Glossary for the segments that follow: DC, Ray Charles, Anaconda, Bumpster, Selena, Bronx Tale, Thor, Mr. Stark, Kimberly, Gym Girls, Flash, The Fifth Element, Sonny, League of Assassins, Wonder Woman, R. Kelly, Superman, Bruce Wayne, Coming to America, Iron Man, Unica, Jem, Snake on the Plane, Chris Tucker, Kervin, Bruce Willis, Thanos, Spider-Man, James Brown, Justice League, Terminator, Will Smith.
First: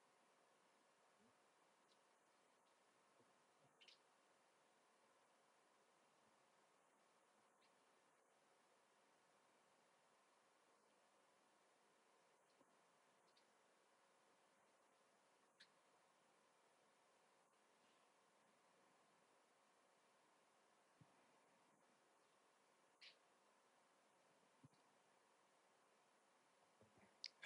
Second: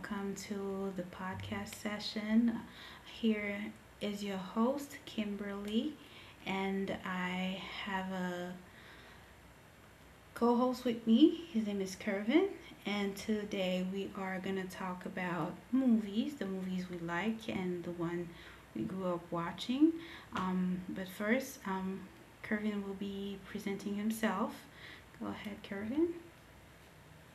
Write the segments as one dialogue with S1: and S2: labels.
S1: Welcome to the podcast session. Here is your host, Kimberly, and I have a co host with me. His name is Kervin, and today we are going to talk about movies the movies we like and the one we grew up watching. But first, Kervin will be presenting himself. Go ahead, Kervin.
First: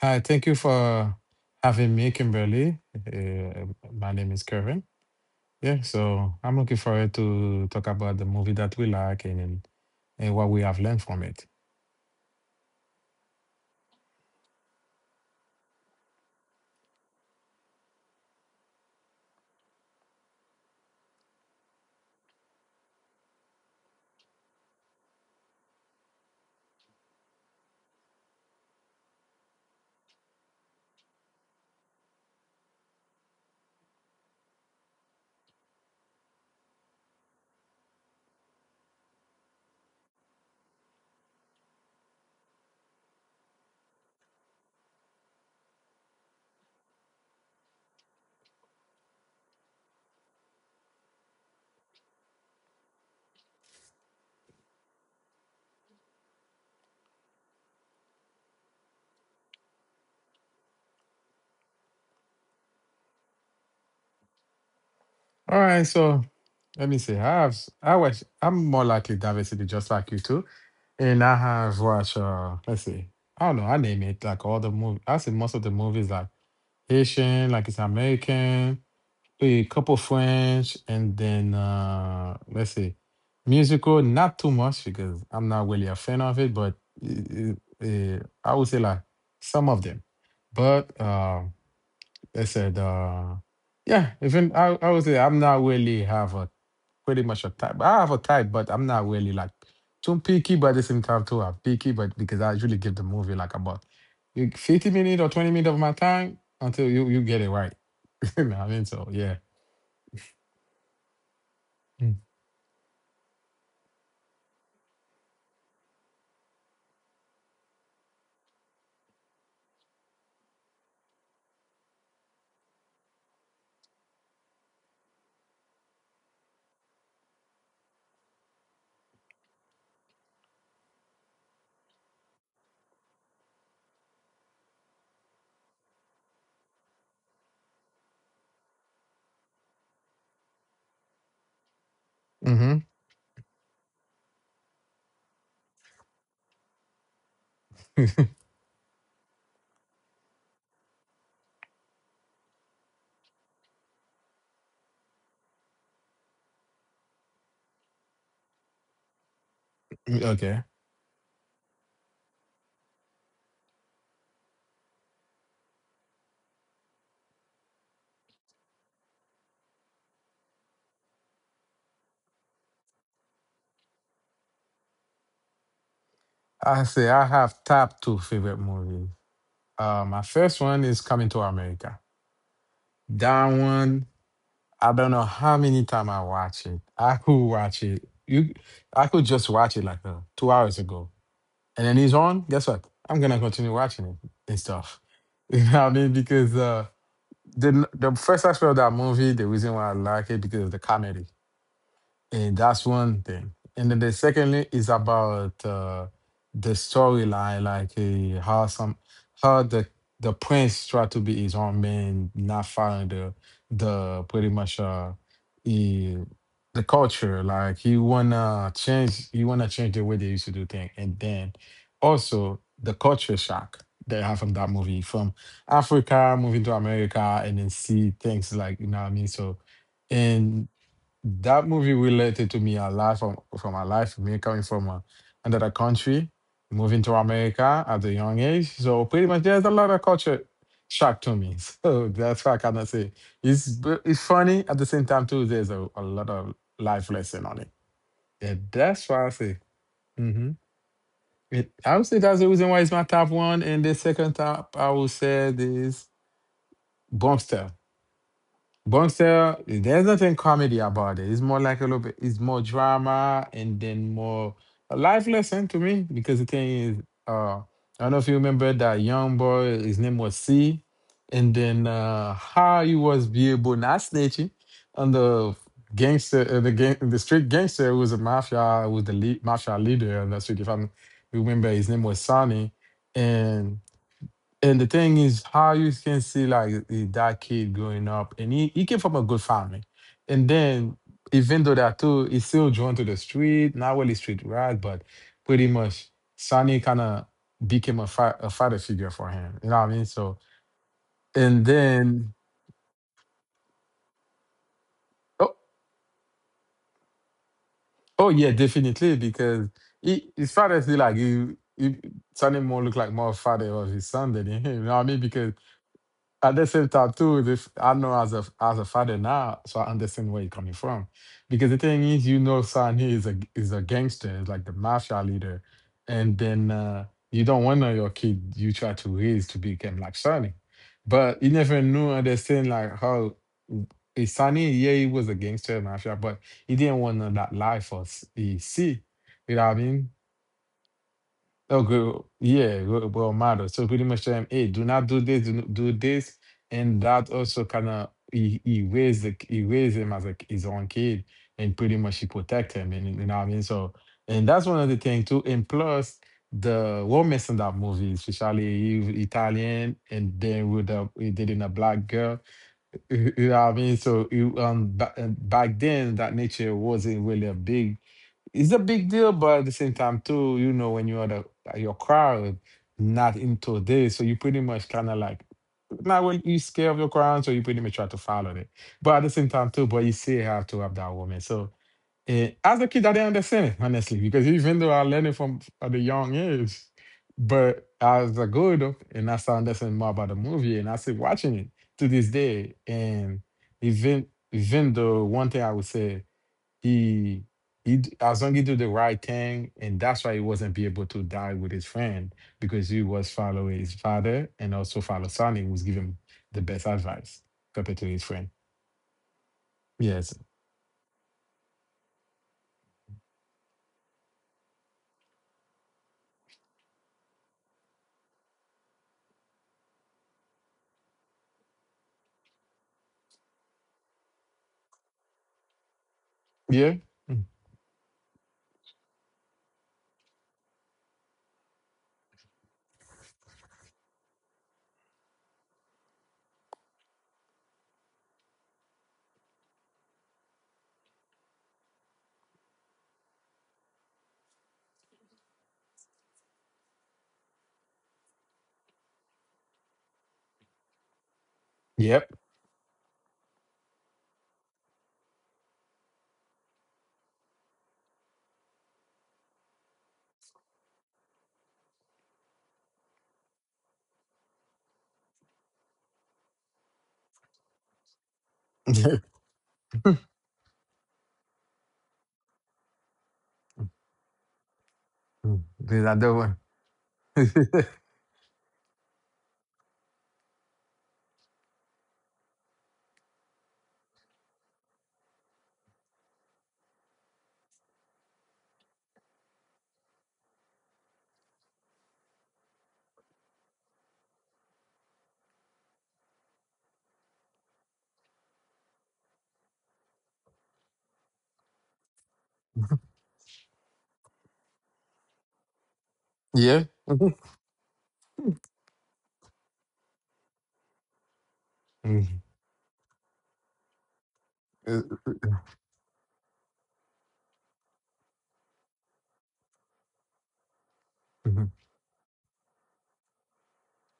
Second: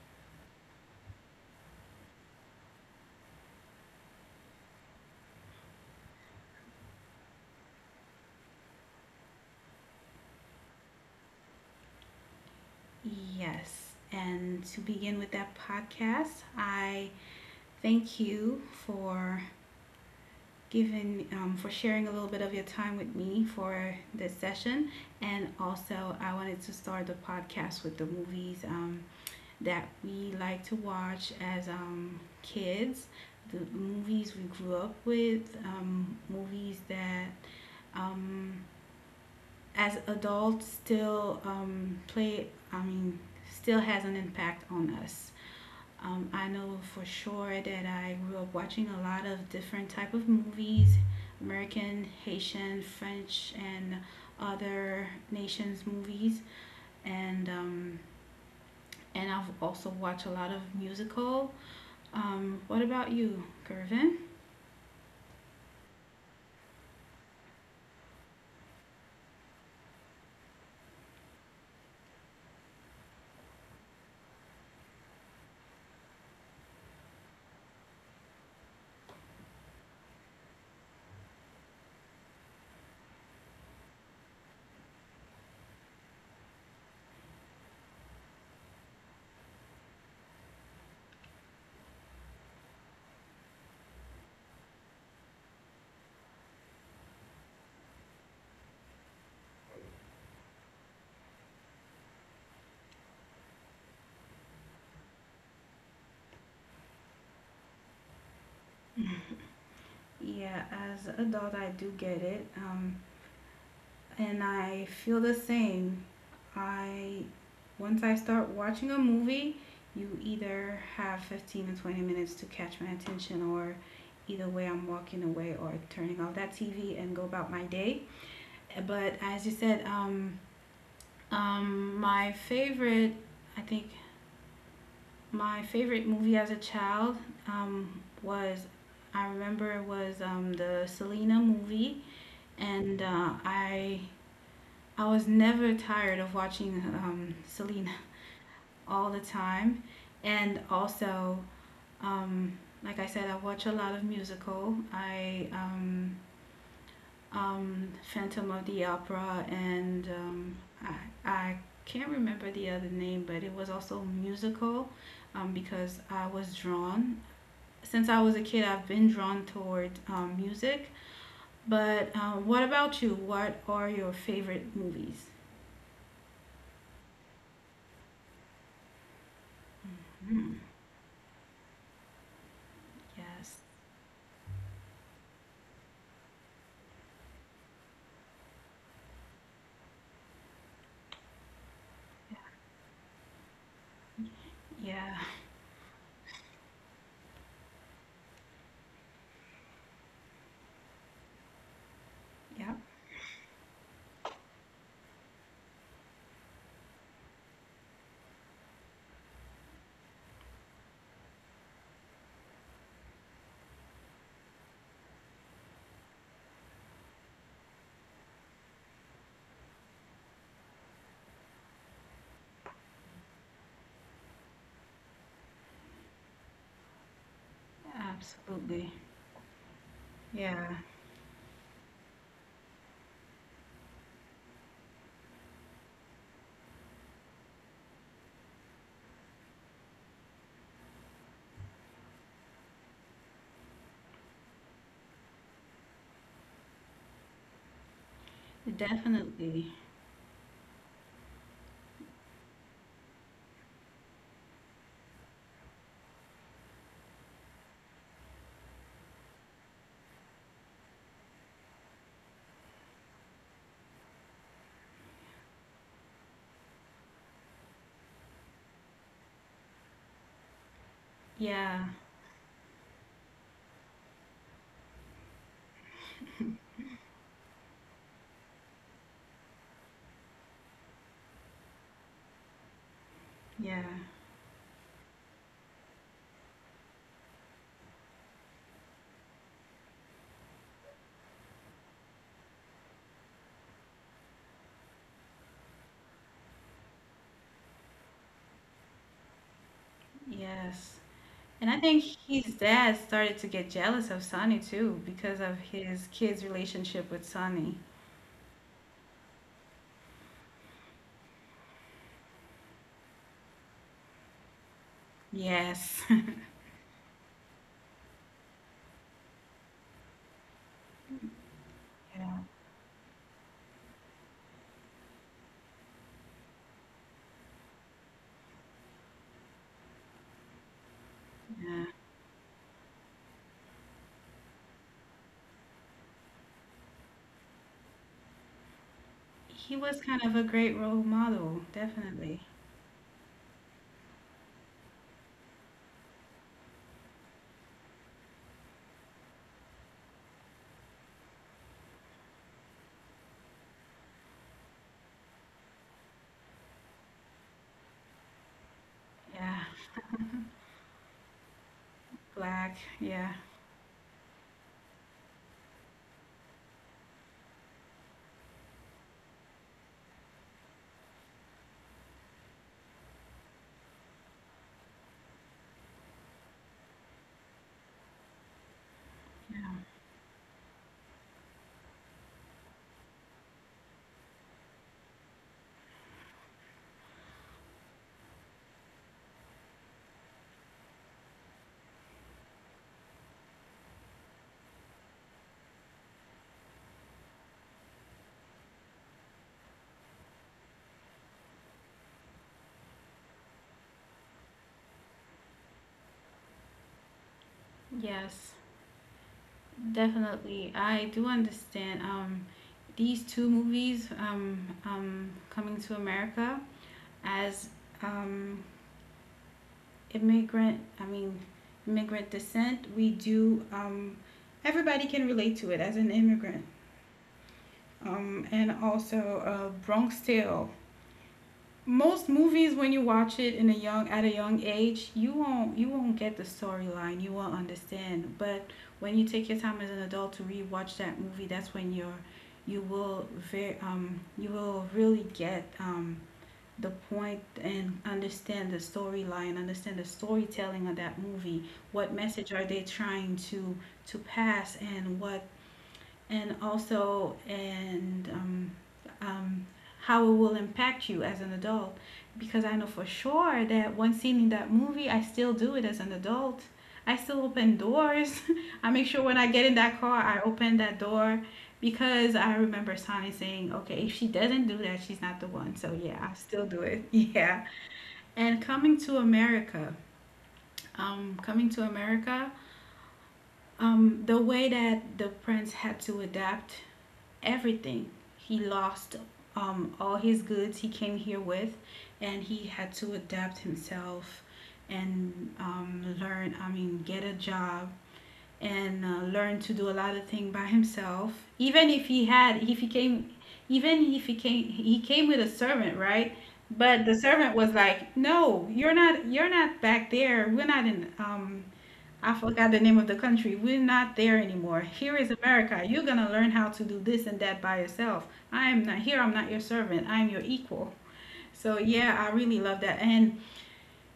S2: Hi, thank you for having me, Kimberly. Uh, my name is Kevin. Yeah, so I'm looking forward to talk about the movie that we like and what we have learned from it.
S1: Yes. And to begin with that podcast, I thank you for giving, for sharing a little bit of your time with me for this session. And also, I wanted to start the podcast with the movies that we like to watch as kids, the movies we grew up with, movies that um, as adults still play, I mean, still has an impact on us. I know for sure that I grew up watching a lot of different type of movies, American, Haitian, French, and other nations' movies, and and I've also watched a lot of musical. What about you, Gervin?
S2: All right, so let me see. I watch. I'm more likely diversity, just like you too. And I have watched. Let's see. I don't know. I name it like all the movie. I see most of the movies like Haitian, like it's American, a couple French, and then let's see, musical. Not too much because I'm not really a fan of it, but uh, I would say like some of them. But uh, I said, uh, yeah, even I would say I'm not really have a pretty much a type. I have a type, but I'm not really like too picky, but at the same time too I'm picky, but because I usually give the movie like about 50 minutes or 20 minutes of my time until you get it right. You know what I mean? So yeah.
S1: Yeah, as an adult, I do get it. And I feel the same. I Once I start watching a movie, you either have 15 to 20 minutes to catch my attention, or either way I'm walking away or turning off that TV and go about my day. But as you said, my favorite, I think my favorite movie as a child was, I remember it was the Selena movie,
S2: Mm-hmm.
S1: and I was never tired of watching Selena all the time. And also, um, like I said, I watch a lot of musical. I Phantom of the Opera, and
S2: Okay.
S1: I, I can't remember the other name, but it was also musical, because I was drawn. Since I was a kid, I've been drawn toward music. But what about you? What are your favorite movies?
S2: I say I have top two favorite movies. My first
S1: Mhm.
S2: one is Coming to America. That
S1: Yes.
S2: one, I don't know how many times I watch it. I could watch it. I could just watch it like 2 hours ago, and then it's on. Guess what? I'm gonna continue watching it and stuff.
S1: Yeah,
S2: You know what I mean? Because the first aspect of that movie, the reason why I like it because of the comedy. And
S1: yeah,
S2: that's one thing. And then the secondly is about the storyline, like how some how the prince tried to be his own man, not following the pretty much he, the culture. Like he wanna change the way they used to do things. And then also the culture shock that I have from that movie, from Africa moving to America, and then see things like you
S1: absolutely.
S2: know what I mean. So.
S1: Yeah,
S2: That movie related to me a lot from my life, me coming from another country, moving to America at a young age. So pretty much, there's a lot of culture shock to me. So that's why I cannot say it's funny at the same time too. There's a lot of life lesson on it. Yeah, that's why I say.
S1: definitely.
S2: Hmm. It, I would say that's the reason why it's my top one, and the second top I would say is Bumpster. Bonster, there's nothing comedy about it. It's more like a little bit, it's more drama and then more a life lesson to me because the thing is, I don't know if you remember that young boy, his name was C, and
S1: Yeah,
S2: then how he was be able not snitching on the gangster, the gang, the street gangster who was a mafia, who was the lead, mafia leader on the street. If I remember, his name was Sonny, and
S1: yeah,
S2: the thing is, how you can see like that kid growing up, and he came from a good family, and then even though that too, he's still drawn to the street, not really street rat, but pretty much Sonny kind of became a father figure for him. You know what I mean? So,
S1: yes.
S2: and
S1: And I think
S2: then
S1: his dad started to get jealous of Sonny too because
S2: oh,
S1: of his kid's relationship with Sonny.
S2: oh yeah, definitely because his father still like he Sonny more look like more father of his son than him. You know what I mean? Because
S1: Yes.
S2: at the same time too, this I know as a father now, so I understand where you're coming from. Because the thing is,
S1: Yeah,
S2: you know, son, he is a gangster, is like the mafia leader, and then you don't want your kid you try to raise to become like Sonny, but he never
S1: yeah.
S2: knew understand like how. Sonny, yeah, he was a gangster mafia, but he didn't want that life he see. You know
S1: He
S2: what I
S1: was
S2: mean?
S1: kind of a great role model,
S2: Oh, good.
S1: definitely.
S2: Yeah, good. Well, matter. So pretty much, hey, do not do this, do not do this, and that also kind of he raised he raised him as like his own kid, and pretty much he protect him, and you know what I mean. So, and that's one of the things too. And plus, the romance in that movie, especially
S1: Yeah,
S2: Italian, and then with the he did in a black girl,
S1: black, yeah.
S2: you know what I mean. So, back then that nature wasn't really a big it's a big deal, but at the same time too, you know, when you're the like, your crowd not into this, so you pretty much kind of like not when you scared of your crowd, so you pretty much try to follow it. But at the same time too, but you still have to have that woman. So as a kid, I didn't understand it honestly because even though I learned it from at a young age, but as I grew up and I started understanding more about the movie, and I still watching it to this day, and even even though one thing I would say he as long he do the right thing and that's why he wasn't be able to die with his friend because he was following his father and also follow Sonny who was giving him the best advice compared to his friend.
S1: Yes,
S2: Yes.
S1: definitely. I do understand. These two movies, Coming to America as um, immigrant, I mean, immigrant descent, we do, everybody can relate to it as an immigrant.
S2: Yeah. Mm.
S1: And also Bronx Tale. Most movies, when you watch it in a young at a young age, you won't get the storyline. You won't understand. But when you take your time as an adult to rewatch that movie, that's when you're you will very you will really get the point and understand the storyline, understand the storytelling of that movie. What
S2: Yep.
S1: message are they trying to pass, and what and also and um, how it will impact you as an adult, because I know for sure that once seeing that movie, I still do it as an adult. I still open doors. I make sure when I get in that car, I open that door, because I remember Sonny saying, okay, if she doesn't do that, she's not the
S2: Mm.
S1: one. So
S2: There's
S1: yeah, I
S2: another
S1: still
S2: one.
S1: do it. Yeah. and coming to america Coming to America, the way that the prince had to adapt everything. He lost all his goods he came here with, and he had to adapt himself and learn, I mean, get a job and learn to do a lot of things by himself. Even if he had, if he came, even if he came, he came with a servant, right?
S2: Yeah.
S1: But the servant was like, "No, you're not. You're not back there. We're not in.
S2: Mm.
S1: I forgot the name of the country. We're not there anymore.
S2: Uh,
S1: Here is America. You're going to learn how to do this and that by yourself. I am not here. I'm not your servant. I am your equal."
S2: mhm.
S1: So yeah, I really love that. And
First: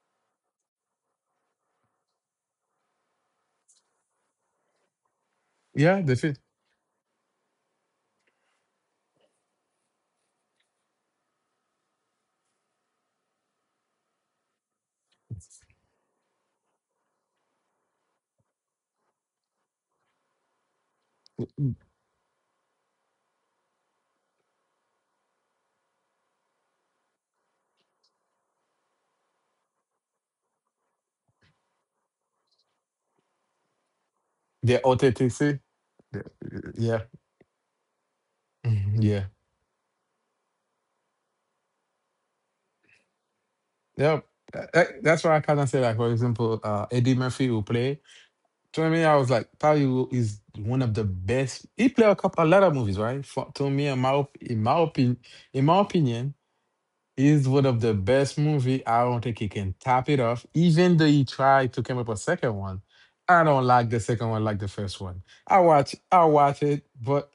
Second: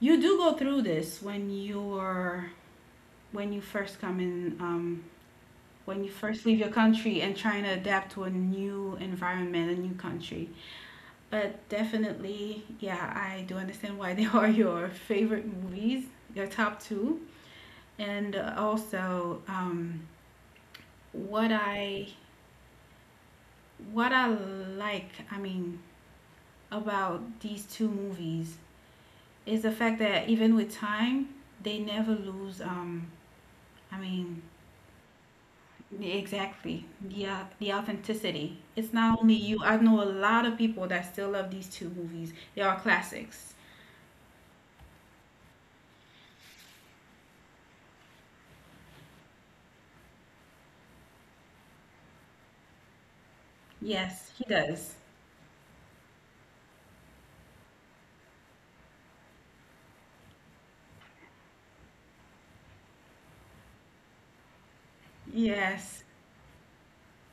S1: you do go through this when you're when you first come in, when you
S2: Yeah, the
S1: first
S2: fit,
S1: leave your country and trying to adapt to a new environment, a new country. But definitely, yeah, I do understand why they are your favorite movies, your top two. And also, what I what I like, I mean, about these two movies is the fact that even with time, they never lose. I mean,
S2: the authenticity.
S1: exactly
S2: Yeah.
S1: the authenticity. It's
S2: Mhm.
S1: not
S2: Yeah.
S1: only you. I know a lot of people that still love these two movies. They are classics.
S2: Yep. That's why I kind of say like for example Eddie Murphy will play. To me, I was like, Tayo is one of the best. He played a couple, a lot of movies, right? For, to me,
S1: Yes, he
S2: in my
S1: does.
S2: opinion, in my opinion, is one of the best movie. I don't think he can top it off. Even though he tried to come up with a second one, I don't like the second one like the first one.
S1: Yes,
S2: I watch it, but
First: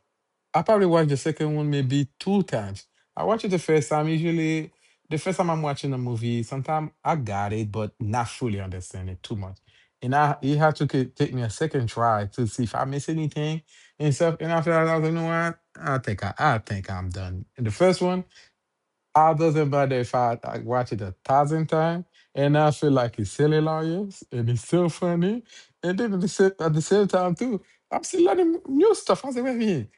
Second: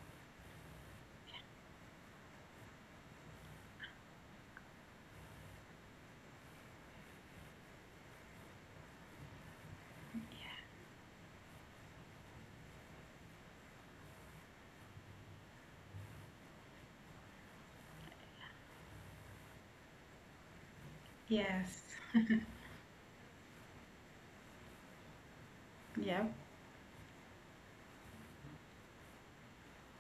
S2: I probably watch the second one maybe two times. I watch it the first time. Usually, the first time I'm watching a movie, sometimes I got it, but not fully understand it too much. And I it had take me a second try to see if I miss anything and stuff. And after that, I was like, you know what? I think I'm done. And the first one. It doesn't matter if I watch it a thousand
S1: yes,
S2: times and I feel like it's silly lawyers and it's so funny, and then at
S1: yep,
S2: at the same time too, I'm still learning new stuff. I say, wait a minute.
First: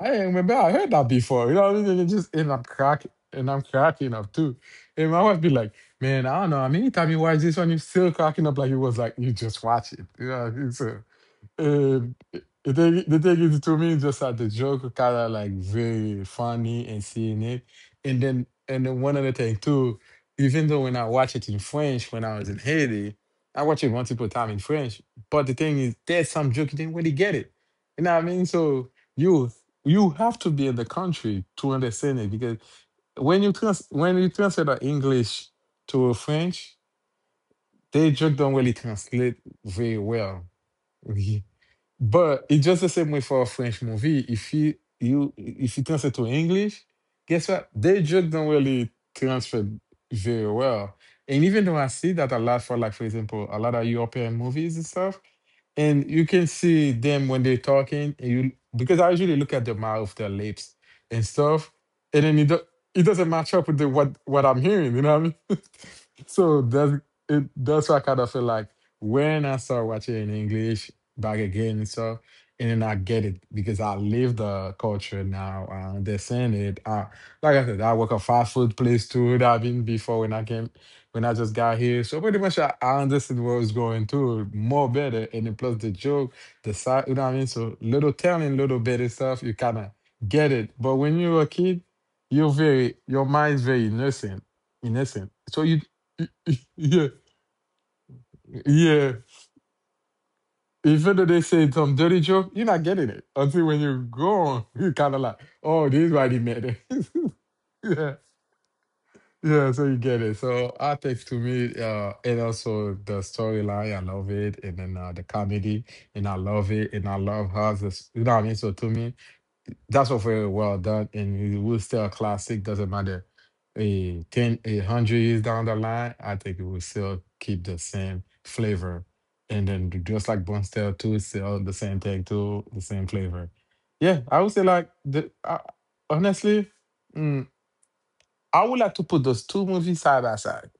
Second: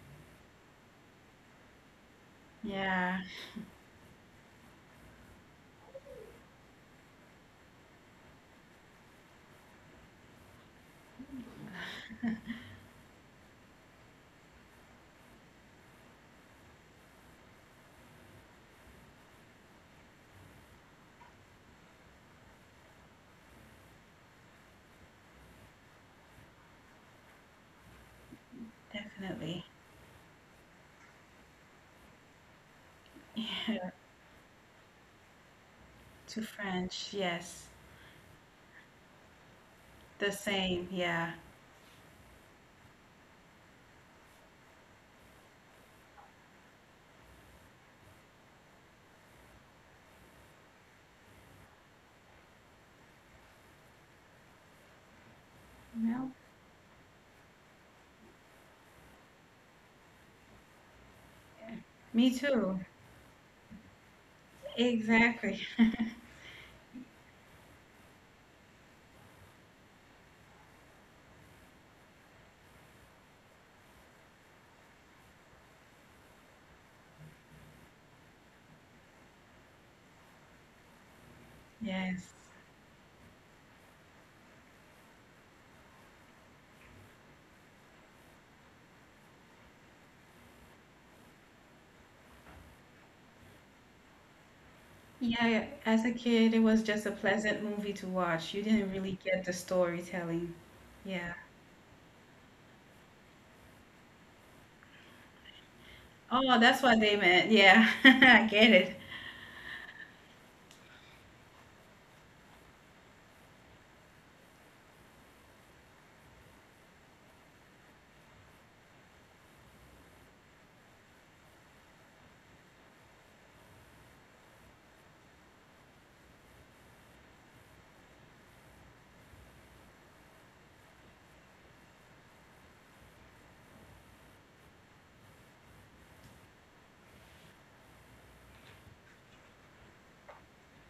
S2: I ain't remember I heard that before. You know, what I mean? It just and I'm crack
S1: yeah,
S2: and I'm cracking up too. And my wife be like, "Man, I don't know. I mean, anytime you watch this one, you still cracking up like it was like you just watch it." You know, what I mean? So, and the thing is, to me, just like the joke kind of like very funny and seeing it, and then one other thing too. Even though when I watch it in French when I was in Haiti, I watch it multiple time in French. But the thing is, there's some joke you didn't really get it. You know what I mean? So you
S1: definitely.
S2: you have to be in the country to understand it because
S1: Yeah,
S2: when you translate that English to
S1: to
S2: French,
S1: French, yes,
S2: they just don't really translate very
S1: the
S2: well.
S1: same. Yeah,
S2: Okay. But it's just the same way for a French movie. If you you if you translate to English, guess what? They just don't really transfer very well. And even though I see that a lot for like for example, a lot of European movies and stuff, and you
S1: no,
S2: can see them when they're talking, and you because I usually look at their mouth, their lips, and stuff, and
S1: me
S2: then
S1: too.
S2: it doesn't match up with what I'm hearing. You know what I mean?
S1: Exactly.
S2: So that's it. That's why I kind of feel like when I start watching in English back again and stuff, and then I get it because I live the culture now. I understand it. I, like I said, I work a fast food place too that I've been before when I just got here. So
S1: Yes.
S2: pretty much I understood what was going through more better. And then plus the joke, the side, you know what I mean? So little telling, little better stuff, you kind of get it. But when you were a kid, your mind's very innocent. So
S1: Yeah,
S2: you,
S1: as a kid, it was just a
S2: yeah,
S1: pleasant movie to watch. You didn't really
S2: yeah.
S1: get the storytelling.
S2: Even though
S1: Yeah.
S2: they say some dirty joke, you're not getting it until when you go on, you kind of like, oh, this is why they
S1: Oh,
S2: made
S1: that's what they
S2: it.
S1: meant. Yeah.
S2: Yeah.
S1: I get it.
S2: Yeah, so you get it. So Apex to me, and also the storyline, I love it, and then the comedy, and I love it, and I love how this, you know what I mean. So to me, that's all very well done, and it will still a classic. Doesn't matter, a ten, a hundred years down the line, I think it will still keep the same flavor, and then just like Bone Style too, it's still the same thing too, the same flavor. Yeah, I would say like honestly. mm, I would like to put those two movies side by side.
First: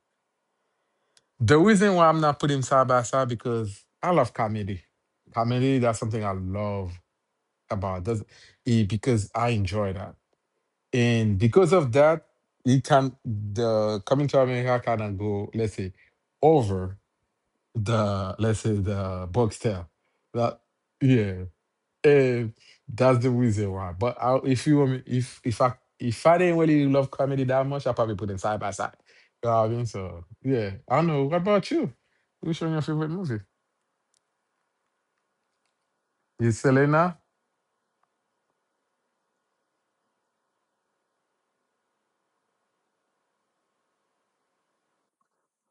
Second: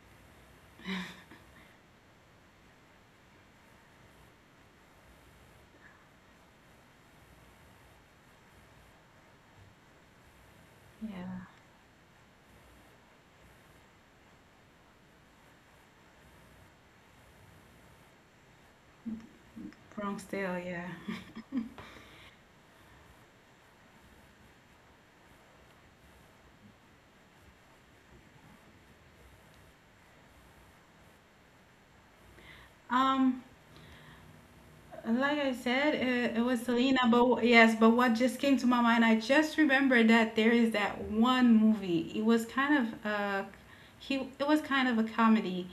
S2: The reason why I'm not putting them side by side because I love comedy. Comedy, that's something I love about this because I enjoy that. And
S1: Yeah.
S2: because of that, it can the coming to America kind of go, let's say, over the let's say the box tail.
S1: Bronx Tale,
S2: That
S1: yeah.
S2: yeah. Eh, that's the reason why. But I, if you want me, if I if I didn't really love comedy that much, I probably put them side by side. You know what I mean? So yeah, I don't know. What about you? Which one your favorite movie?
S1: Um, like I said, it was
S2: Is
S1: Selena,
S2: Selena?
S1: but yes, but what just came to my mind, I just remembered that there is that one movie. It was kind of he it was kind of a comedy.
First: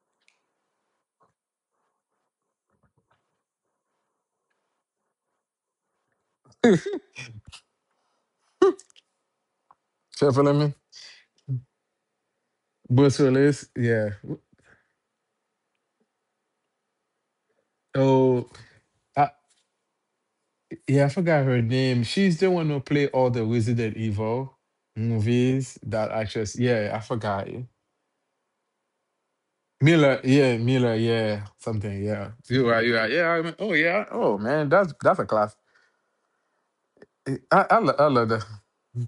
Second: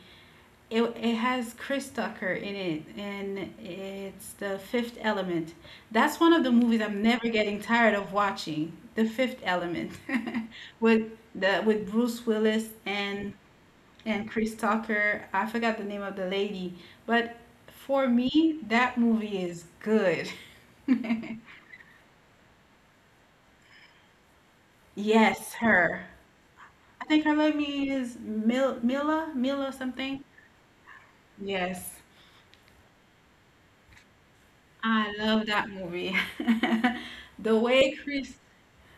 S1: It has Chris Tucker in it, and it's The Fifth Element. That's one of the movies I'm never getting tired of watching. The Fifth Element,
S2: Jennifer
S1: with the with Bruce Willis
S2: Bruce
S1: and
S2: Willis? Yeah.
S1: Chris Tucker. I forgot the name of the lady, but for
S2: Oh,
S1: me, that
S2: I,
S1: movie is good.
S2: yeah. I forgot her name. She's the one who played all the Resident Evil
S1: Yes,
S2: movies. That
S1: her.
S2: actress. Yeah, I
S1: I think her
S2: forgot.
S1: love me is Mila something.
S2: Miller, yeah,
S1: Yes,
S2: something, yeah. You are, yeah. I remem- oh, yeah. Oh man, that's
S1: I
S2: a class.
S1: love that movie. The way
S2: I love
S1: Chris
S2: that.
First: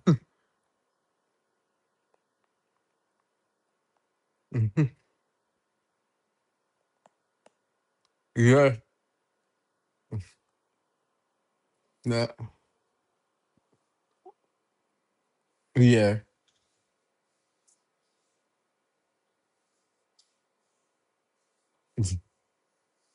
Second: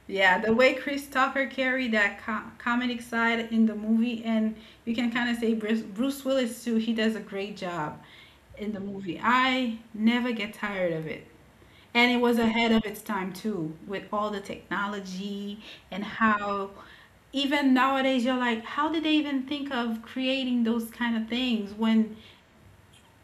S1: Yeah, the way Chris Tucker carried that comedic side in the movie, and you
S2: Mhm.
S1: can kind of say Bruce Willis too, he does a great job in the
S2: Yeah.
S1: movie. I never get tired of it. And it
S2: Yeah.
S1: was ahead of its time too, with all the technology and
S2: Yeah.
S1: how even nowadays you're like, how did they even think of creating those kind of things when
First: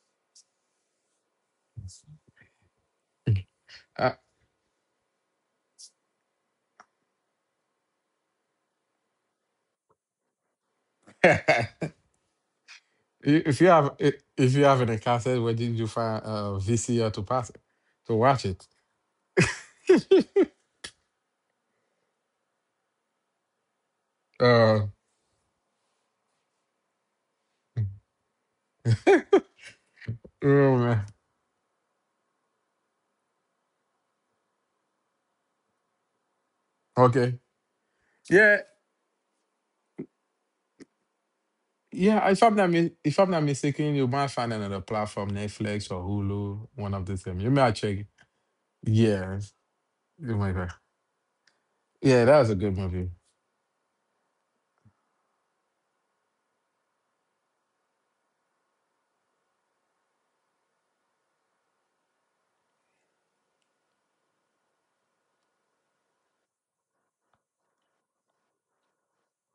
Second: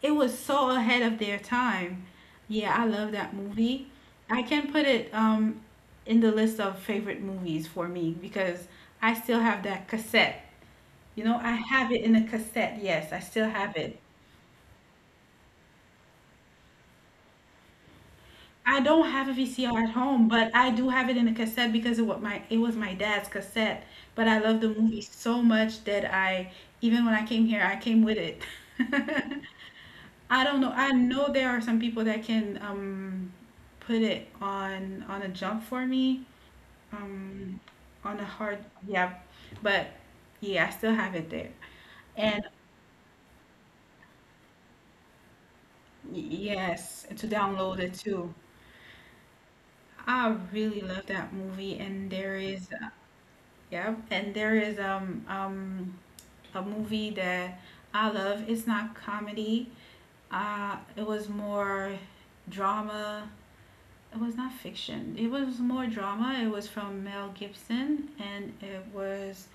S1: it was so ahead of their time. Yeah, I love that movie.
S2: Uh,
S1: I can put it in the list of favorite movies for me because I still have that cassette. You know, I have it in a cassette. Yes, I still
S2: if you
S1: have
S2: have
S1: it.
S2: if you haven't encountered where did you find VCR to pass it to watch it?
S1: I don't have a VCR at home, but I do have it in a cassette because it was my dad's cassette. But I love the
S2: uh,
S1: movie so much that I even when I came here, I came with it. I don't
S2: oh
S1: know. I
S2: man.
S1: know there are some people that can put it on a jump for me.
S2: Okay.
S1: Um on a
S2: Yeah.
S1: hard yeah. But yeah, I still have it there.
S2: Yeah,
S1: And
S2: if I'm not mistaken, you might find another platform, Netflix or
S1: y-
S2: Hulu, one of
S1: yes,
S2: the
S1: to
S2: same. You might
S1: download it
S2: check.
S1: too.
S2: Yeah,
S1: I
S2: you might. Find-
S1: really love that movie, and
S2: Yeah,
S1: there
S2: that was a
S1: is
S2: good movie.
S1: yeah, and there is a movie that I love. It's not comedy. It was more drama. It was not fiction. It was more drama. It was from Mel Gibson, and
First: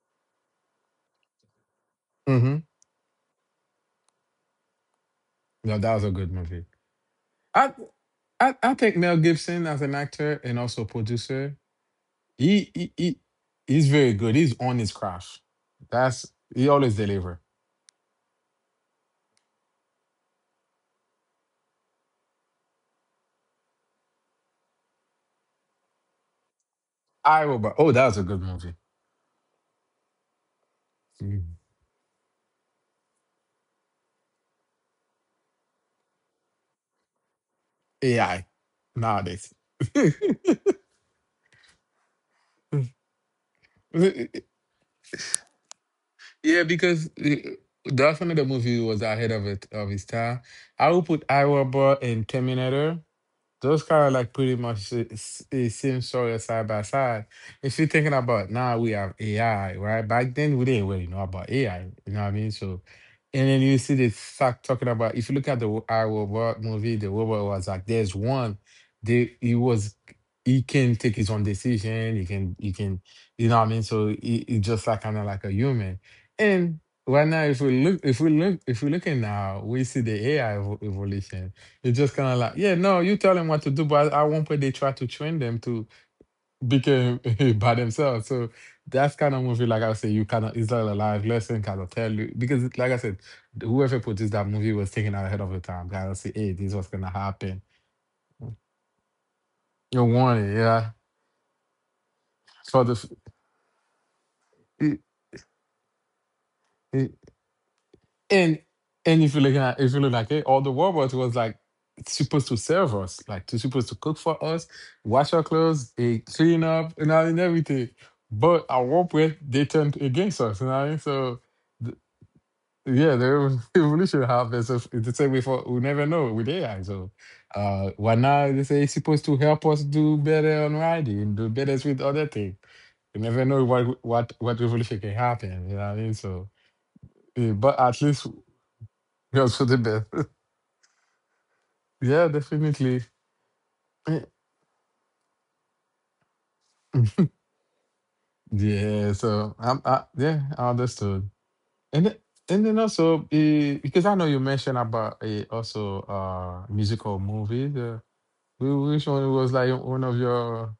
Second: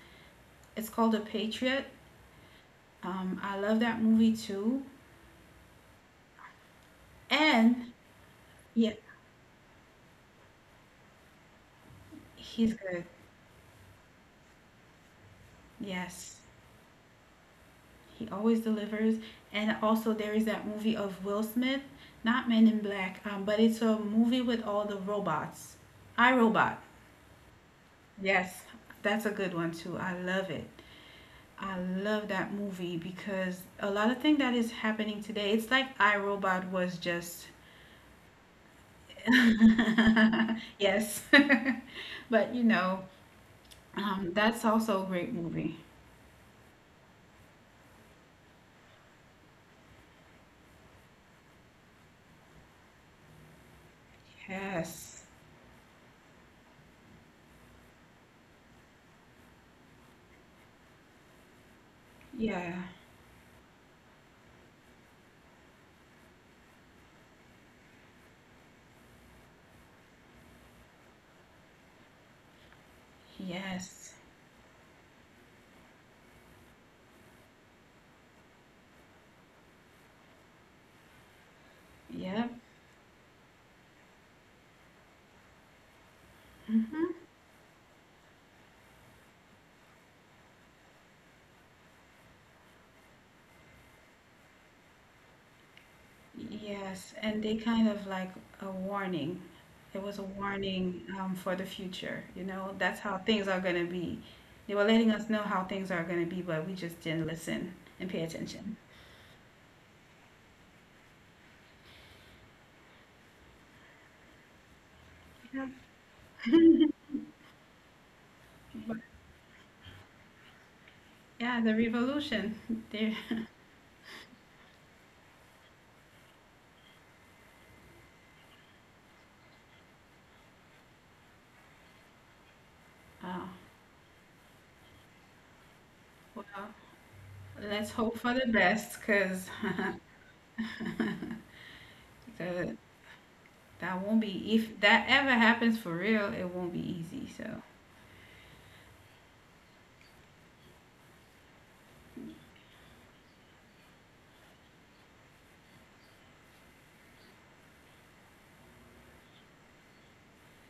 S1: it's called The Patriot.
S2: Mm-hmm.
S1: I love that movie too.
S2: No, that was a good movie. I.
S1: And
S2: I
S1: yeah,
S2: think Mel Gibson as an actor and also producer, he,
S1: he's
S2: he
S1: good.
S2: he he's very good. He's on his craft. That's
S1: Yes,
S2: he always deliver.
S1: he always delivers. And also, there is that movie of Will Smith, not Men in Black, but it's a movie with all the robots. I Robot.
S2: I robot. Oh, that was a good
S1: Yes,
S2: movie.
S1: that's a good one too. I love it.
S2: Mm.
S1: I love that movie because a lot of thing that is happening today, it's like I Robot was just
S2: AI nowadays. Yeah,
S1: yes. But you know, that's also a great movie.
S2: because that's one of the movie was ahead of it of his time. I would put I Robot and Terminator. Those cars like pretty much
S1: Yes.
S2: s- it seems sort of side by side. If you're thinking about now we have AI, right? Back then we didn't really know about AI, you know what I mean?
S1: Yeah.
S2: So and then you see they start talking about if you look at the wo- I Robot movie, the robot was like there's one, they he was he can take his own decision, he can you know what I mean? So
S1: Yes.
S2: he just like kinda like a human. And right now if we look at now, we see the AI evo- evolution you just kind of
S1: Yep.
S2: like, yeah, no, you tell them what to do, but at one point they try to train them to become
S1: Mm-hmm.
S2: by themselves. So that's kind of movie, like I say, you kind of, it's like a live lesson kind of tell you. Because, like I said, whoever produced that movie was taken out ahead of the time. Kind of say, hey, this was going to
S1: Yes. And they
S2: happen.
S1: kind of like a warning.
S2: You
S1: It was a
S2: warn it, yeah.
S1: warning, for the future. You know,
S2: So the,
S1: that's
S2: f-
S1: how things are going to be. They were
S2: it,
S1: letting us know how things are going to be, but we just
S2: it-
S1: didn't listen and pay
S2: And
S1: attention.
S2: if you look at if you look like it, all the robots was like supposed to serve us, like to supposed to cook for us, wash our clothes, clean up, and all and everything. But our one they turned against us, you know. What I mean? So
S1: Yeah, the
S2: th-
S1: revolution.
S2: yeah,
S1: There.
S2: the rev- evolution happens. It's the same way for we never know with AI. So why now they say it's supposed to help us do better on writing, do better with other things. You never
S1: Oh,
S2: know what revolution can happen, you know what I mean? So
S1: well,
S2: yeah, but at
S1: let's hope
S2: least
S1: for the best,
S2: we are
S1: cause
S2: for the best. Yeah,
S1: the-
S2: definitely.
S1: that
S2: Eh,
S1: won't be, if that ever happens for real, it won't be easy. So,
S2: Yeah, so yeah, I understood. And then, and then also because I know you mentioned about also musical movies. Which one was like one of your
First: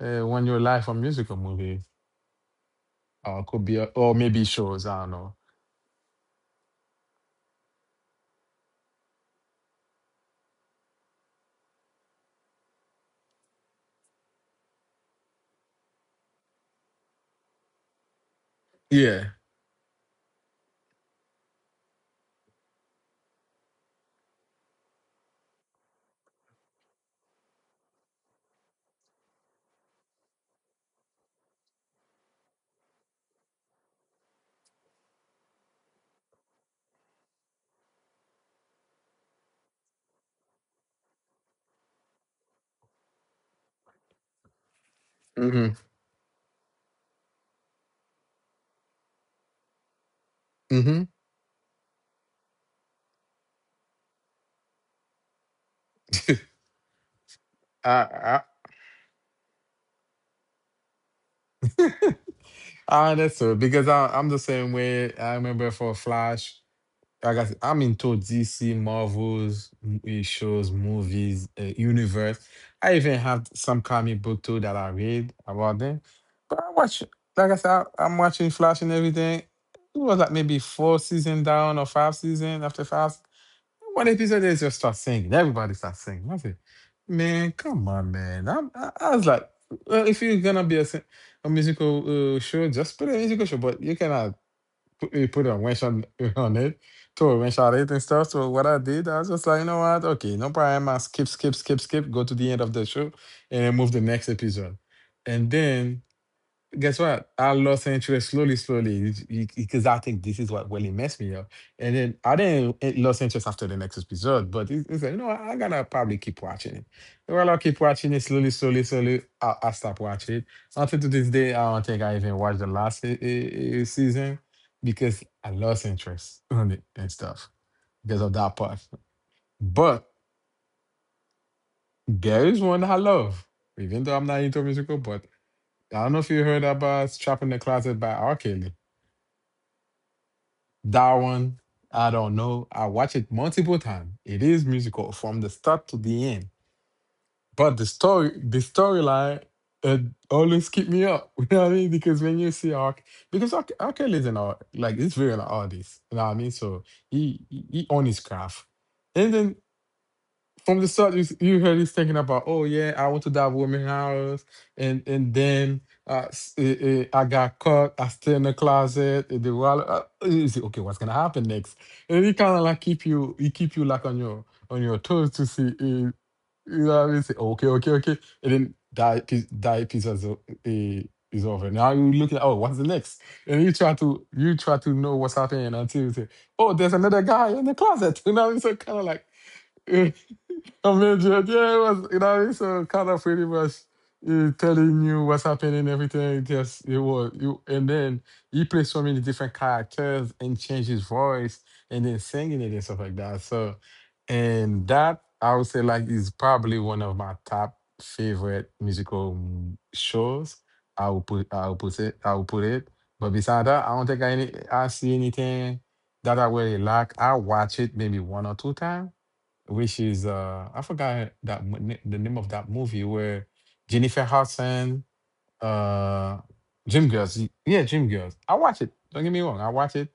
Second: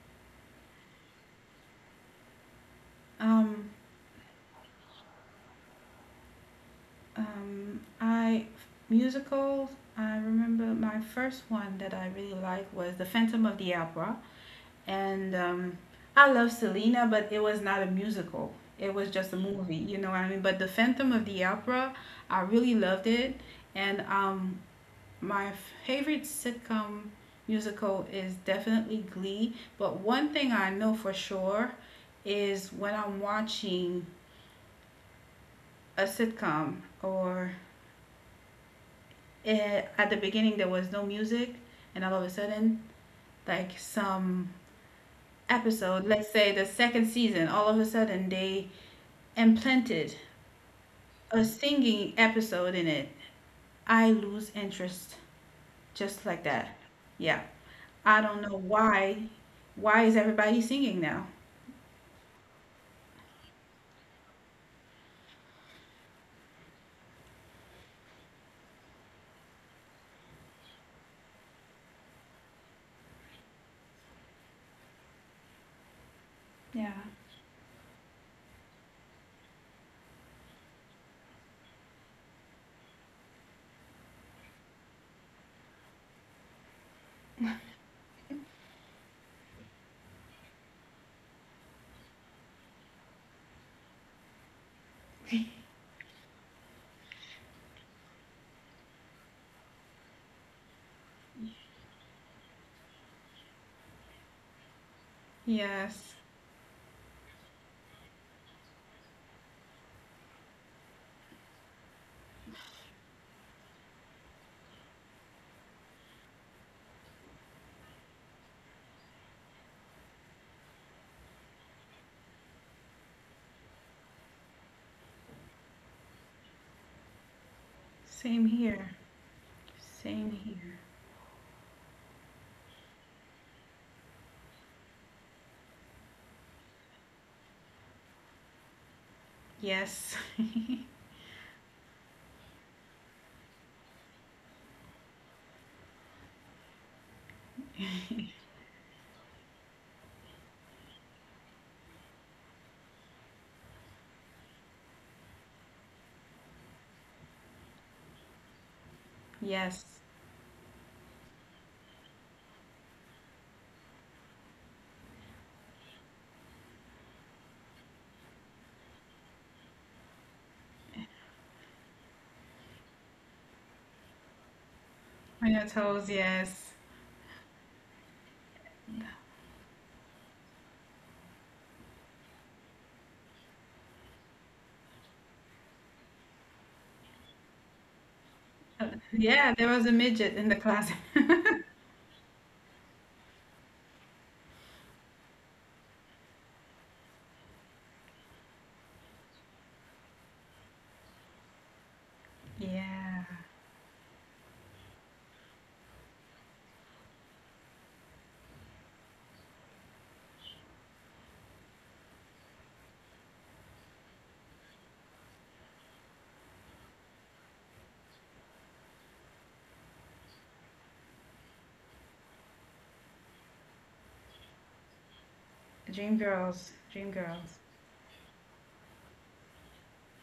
S2: when your life a musical movie? Could
S1: um,
S2: be a, or maybe shows. I don't know.
S1: I musicals. I remember my first one that I really liked was The Phantom of the Opera, and I love Selena, but it was not a musical. It was
S2: Yeah.
S1: just a movie, you know what I mean? But The Phantom of the Opera, I really loved it. And My favorite sitcom musical is definitely Glee, but one thing I know for sure is when I'm watching a sitcom or at the beginning there was no music, and all of a sudden, like some
S2: Mm-hmm.
S1: episode, let's say the second season, all of a sudden they implanted
S2: Mm-hmm.
S1: a singing episode in it. I lose interest just like that. Yeah. I don't
S2: I,
S1: know why is everybody singing now?
S2: I, I understood because I'm the same way. I remember for Flash. Like I said, I'm into DC, Marvels, shows, movies, universe. I even have some comic book too that I read about them. But I
S1: Yeah.
S2: watch, like I said, I'm watching Flash and everything. It was like maybe four season down or five season after five. One episode they just start singing. Everybody starts singing. I said, man, come on, man. I was like, well, if you're gonna be a musical show, just put a musical show. But you cannot he put a winch on, on it, to a winch on it and stuff. So what I did, I was just like, you know what? Okay, no problem. I skip, go to the end of the show and then move the next episode. And then
S1: Yes.
S2: guess what? I lost interest slowly, because I think this is what really messed me up. And then I didn't it lost interest after the next episode, but it's like, you know, what? I gotta probably keep watching it. Well, I'll keep watching it slowly. I stop watching it until to this day. I don't think I even watched the last season because I lost interest on it and stuff because of
S1: Same
S2: that part.
S1: here.
S2: But
S1: Same here.
S2: there is one I love, even though I'm not into musical. But I don't know if you heard about "Trapped in the Closet" by R. Kelly.
S1: Yes.
S2: That one, I don't know. I watch it multiple times. It is musical from the start to the end. But the storyline, it always keep me up. You know what I mean? Because when you see Ark, because Ark, R. is an art, like it's very an artist. You know what I mean? So he on his craft, and then
S1: yes.
S2: from the start, you heard he's thinking about, oh yeah, I went to that woman house, and then I got caught. I stay in the closet. The wallet. You see, okay, what's gonna happen next? And he kind of like he keep you like on your toes to
S1: On your
S2: see.
S1: toes, yes.
S2: You know what I mean? Say, okay, okay, okay, and then that piece is, eh, is over. Now you look at, oh, what's the next? And you try to know what's happening until you say, oh, there's another guy in the closet. You know, it's kind of like.
S1: Yeah, there was
S2: I
S1: a
S2: mean,
S1: midget in the closet.
S2: yeah, yeah, it was, you know, it's kind of pretty much telling you what's happening, everything. Just it was, you, and then he plays so many different characters and change his voice and then singing it and stuff like
S1: Yeah.
S2: that. So, and that I would say like is probably one of my top favorite musical shows. I will put it. But besides that, I don't think I any, I see anything that I really like. I watch it maybe one or two times which is I forgot that the name of that movie where Jennifer Hudson,
S1: Dream
S2: uh,
S1: girls. Dream
S2: Gym Girls,
S1: girls.
S2: yeah, Gym Girls. I watch it. Don't get me wrong, I watch it.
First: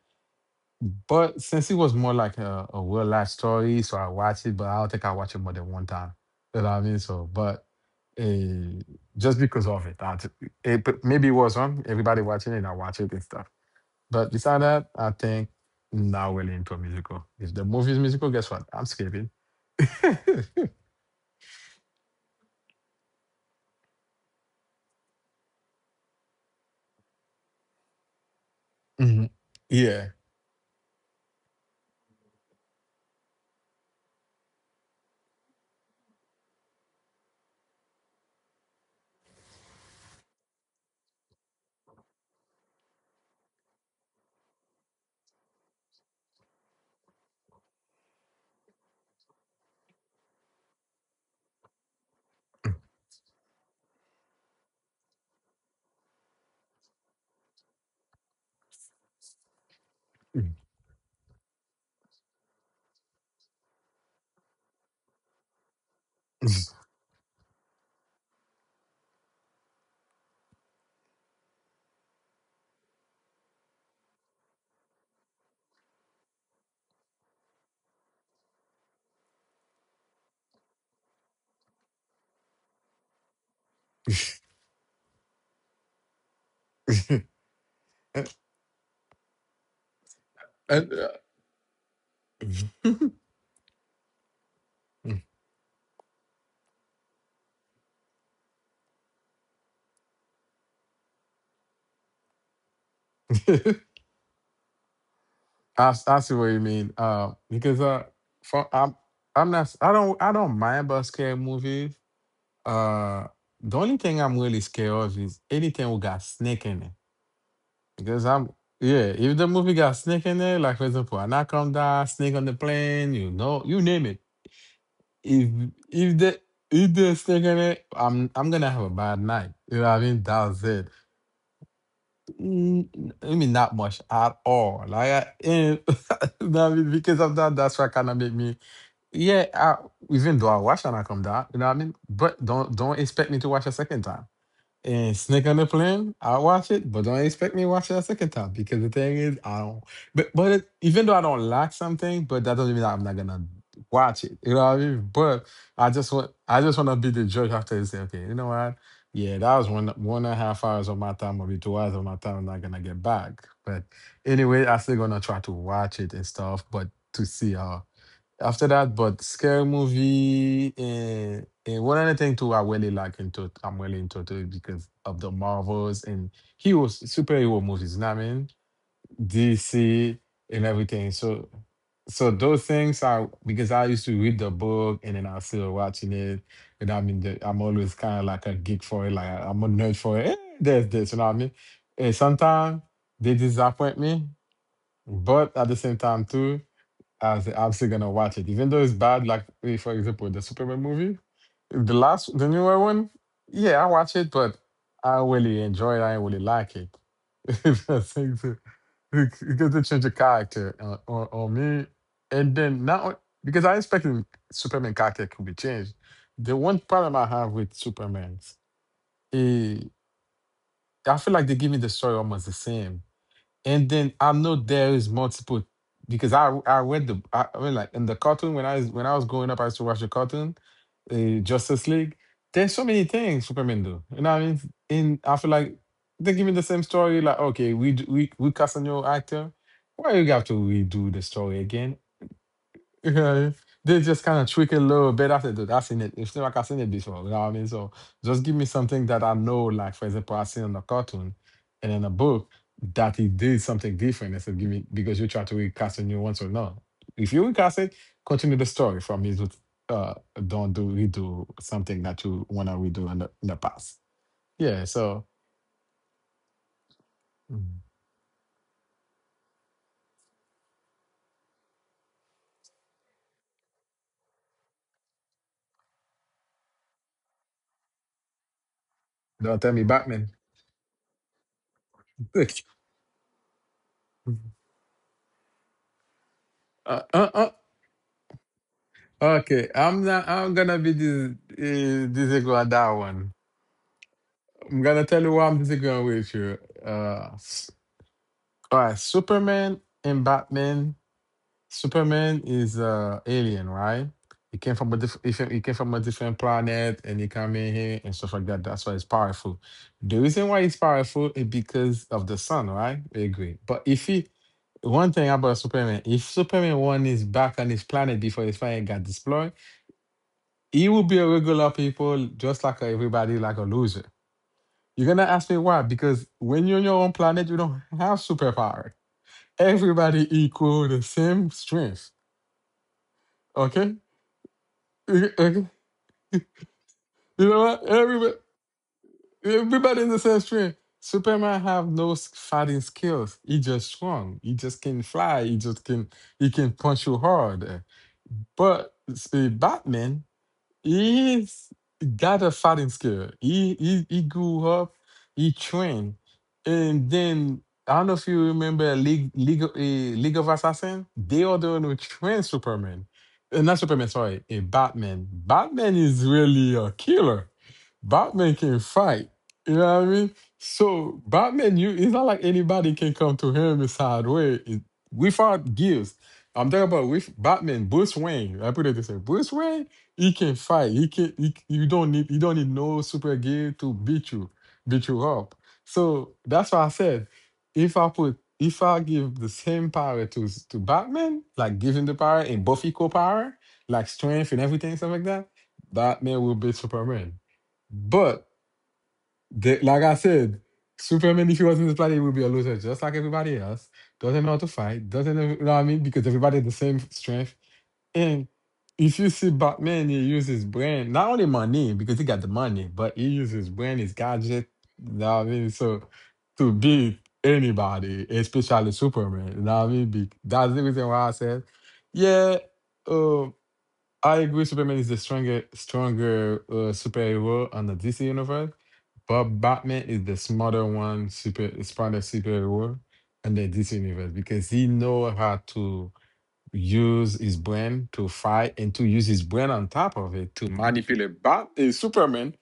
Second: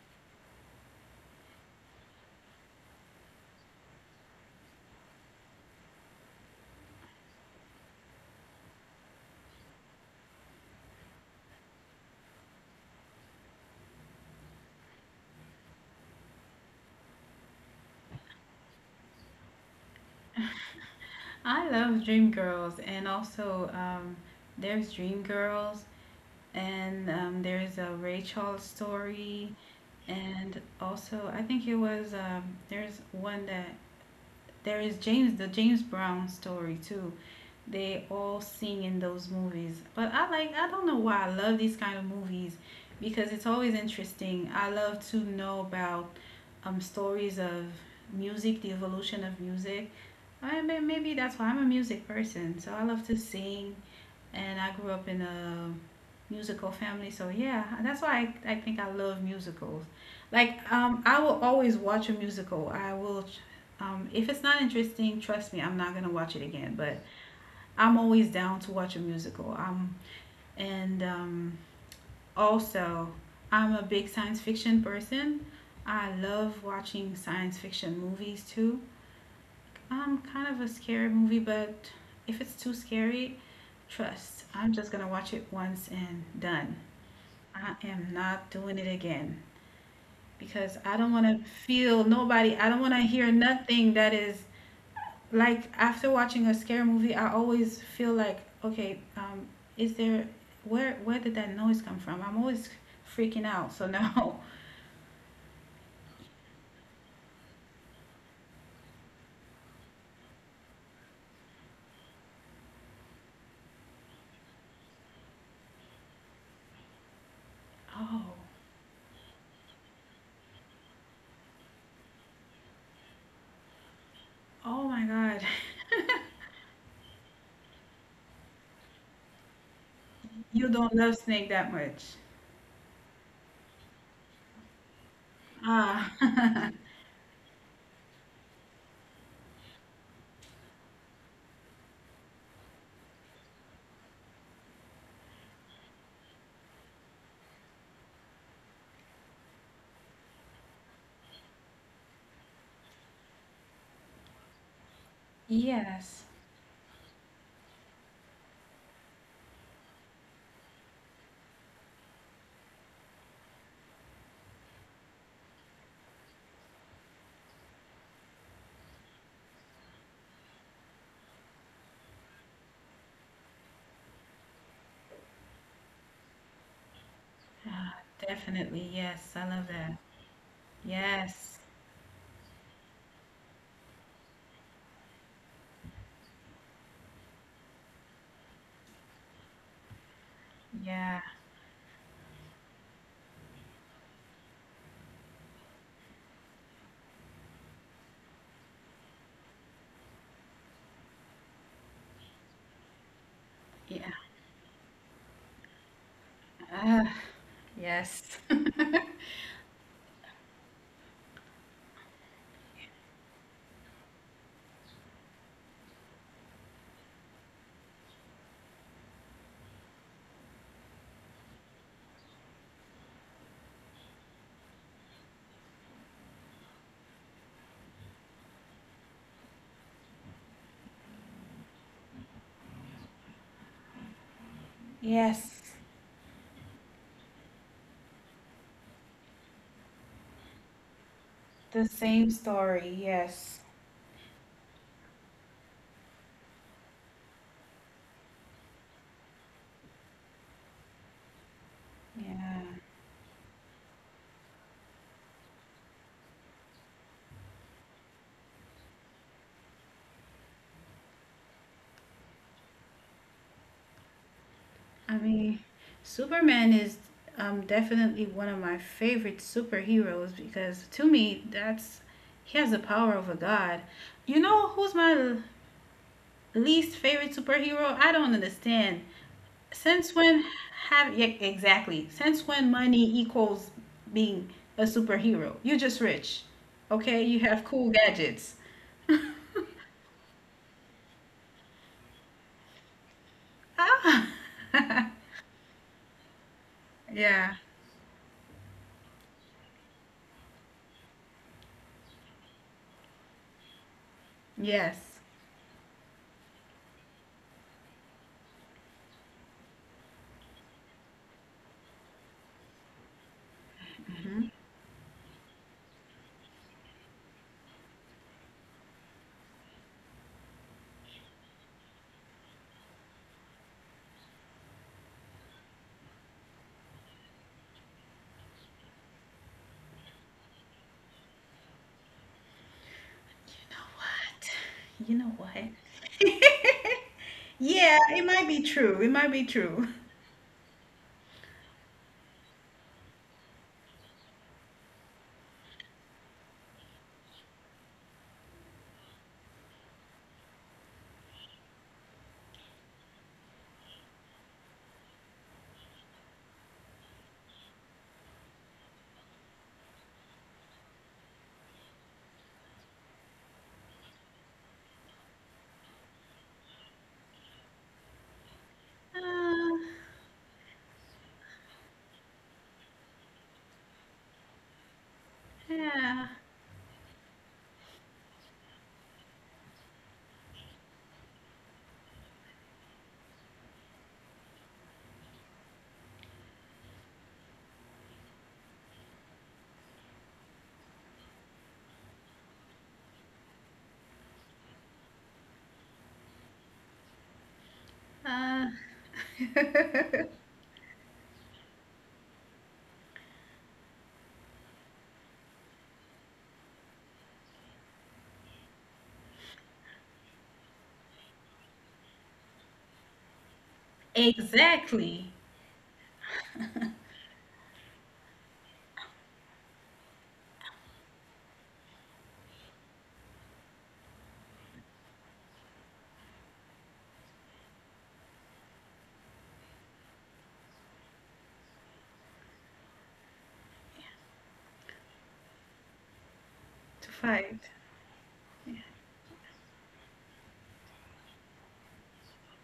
S2: But since it was more like a real life story, so I watch it. But I don't think I watch it more than one time. You know what I mean? So, but uh, just because of it, that maybe it was on everybody watching it. I watch it and stuff. But beside that, I think I'm not really into a musical. If the movie is musical, guess what? I'm skipping.
S1: I love Dream Girls. And also there's Dream Girls and there's a Ray Charles
S2: Mhm.
S1: story.
S2: Yeah.
S1: And also I think it was there's one that there is James Brown story too. They all sing in those movies. But I don't know why I love these kind of movies because it's always interesting. I love to know about stories of music, the evolution of music. I mean, maybe that's why I'm a music person. So I love to sing, and I grew up in a musical family. So yeah, that's why I think I love musicals. Like
S2: Mm.
S1: um I will always watch a musical. I will If it's not interesting, trust me, I'm not going to watch it again. But I'm always down to watch a musical. And Also, I'm a big science fiction person. I love watching science fiction movies too. I'm kind of a scary movie, but if it's too scary, trust, I'm just gonna watch it once and done. I am not doing it again, because
S2: And,
S1: I don't want to feel nobody, I don't want to hear nothing that is like. After watching a scary movie, I always feel like, okay, is there, where did that noise come from? I'm always freaking out. So now
S2: I see what you mean. Because for, I don't mind about scary movies. Uh, the only thing I'm really scared of is anything who got snake in it.
S1: oh,
S2: Because I'm yeah, if the movie got snake in it, like for example, Anaconda, Snake on the Plane, you know, you name it.
S1: oh my god.
S2: if if they if they're sticking it, I'm gonna have a bad night. You know what I mean? That's
S1: you
S2: it.
S1: don't love snake that much.
S2: Mm, I mean, not much at all. Like, I,
S1: Ah,
S2: you know what I mean? Because of that, that's what kind of make me. Yeah, even though I watch and I come down, you know what I mean? But don't expect me to watch a second time. And Snake on the Plane, I watch it, but don't expect me to watch it a second time because the thing is, I don't. But it, even though I don't like something, but that doesn't mean that I'm not gonna watch it. You know what I mean? But I just
S1: yes.
S2: want I just want to be the judge after and say, okay, you know what? Yeah, that was 1.5 hours of my time, maybe 2 hours of my time. I'm not gonna get back. But anyway, I'm still gonna try to watch it and stuff, but to see how. After that, but scary movie and one other thing too, I'm really into it because of the Marvels and heroes, superhero movies,
S1: Ah,
S2: you know what I mean?
S1: definitely, yes, I love that.
S2: DC and everything. So
S1: Yes.
S2: so those things are because I used to read the book and then I still watching it. And I mean I'm always kind of like a geek for it, like I'm a nerd for it. There's this, you
S1: Yeah.
S2: know what I mean? And sometimes they disappoint me, but at the same time too. I was obviously gonna watch it, even though it's bad. Like for example, the Superman movie, the newer one. Yeah, I
S1: Yeah.
S2: watch it, but I don't really enjoy it. I don't really like it.
S1: Ah,
S2: That's like
S1: yes.
S2: the- because they change the character on me, and then now because I expected Superman character could be changed. The one problem I have with Superman, eh, I feel like they give me the story almost the same and then I know there is multiple because I mean like in the cartoon when I was growing up I used to watch the cartoon, uh, Justice League. There's so many things Superman do. You know what I mean? And I feel
S1: yes.
S2: like they give me the same story. Like, okay, we d- we casting your actor. Why you have to redo the story
S1: The
S2: again?
S1: same story,
S2: Yeah,
S1: yes.
S2: they just kind of tweak it a little bit. I said, dude, I've seen it. It's not like I've seen it before. You know what I mean? So just give me something that I know, like for example, I seen in the cartoon and in a book
S1: Yeah.
S2: that he did something different. I said, give me because you try to recast a new one, so no. If you recast it, continue the story from his uh don't do redo something that you wanna redo in the past. Yeah, so
S1: I mean, Superman is
S2: mm,
S1: definitely one of my favorite superheroes, because to me, that's, he has the power of a god. You know who's my least favorite superhero? I don't understand.
S2: don't tell me
S1: Since
S2: Batman.
S1: when have, yeah, exactly? Since when money equals being a superhero? You're just rich,
S2: Uh,
S1: okay?
S2: uh,
S1: You
S2: uh.
S1: have cool gadgets.
S2: Okay, I'm not. I'm gonna be disagreeable on that one.
S1: Ah,
S2: I'm gonna tell you where I'm disagreeing with you. Uh,
S1: yeah.
S2: s- all right, Superman and Batman. Superman is alien, right?
S1: Yes.
S2: He came from a different planet, and he came in here and stuff like that. That's why he's powerful. The reason why he's powerful is because of the sun, right? We agree. But if he, one thing about Superman, if Superman one is back on his planet before his planet got destroyed, he will be a regular people, just like everybody, like a loser. You're gonna ask me why? Because when you're on your own planet, you don't have superpower. Everybody equal the same strength. Okay?
S1: You know
S2: Okay.
S1: what?
S2: Okay.
S1: You know what?
S2: You know what?
S1: Yeah, it
S2: Everybody,
S1: might be true. It might be true.
S2: everybody in the same strength. Superman have no fighting skills. He just strong. He just can fly. He just can. He can punch you hard. But see, Batman. He's got a fighting skill. He grew up, he trained, and then I don't know if you remember League of Assassins. They are the one who trained Superman, not Superman. Sorry, Batman. Batman is really a killer. Batman can fight. You
S1: Uh,
S2: know what I mean? So Batman, you it's not like anybody can come to him a side way. Sideways without gifts.
S1: yeah.
S2: I'm talking about with Batman, Bruce Wayne. I put it this way: Bruce Wayne he can fight. He can. He, you don't need. You don't need no super gear to beat you up. So that's why I said, if I give the same power to Batman, like give him the power and buff equal power, like strength and everything, stuff like that, Batman will beat Superman. But
S1: Uh,
S2: the, like I said, Superman, if he was not this planet, he would be a loser, just like everybody else. Doesn't know how to fight. Doesn't know, you know what I mean? Because everybody has the same strength and if you see Batman, he uses his brain, not only money, because he got the money, but he uses his brain, his gadget, you
S1: exactly.
S2: know what I mean? So to beat anybody, especially Superman, you know what I mean? That's the reason why I said, yeah, uh, I agree Superman is the stronger superhero on the DC universe, but Batman is the smarter one, super smarter superhero in the DC universe because he know how to
S1: To
S2: use his
S1: fight.
S2: brain to fight and to use his brain on top of it to manipulate Superman.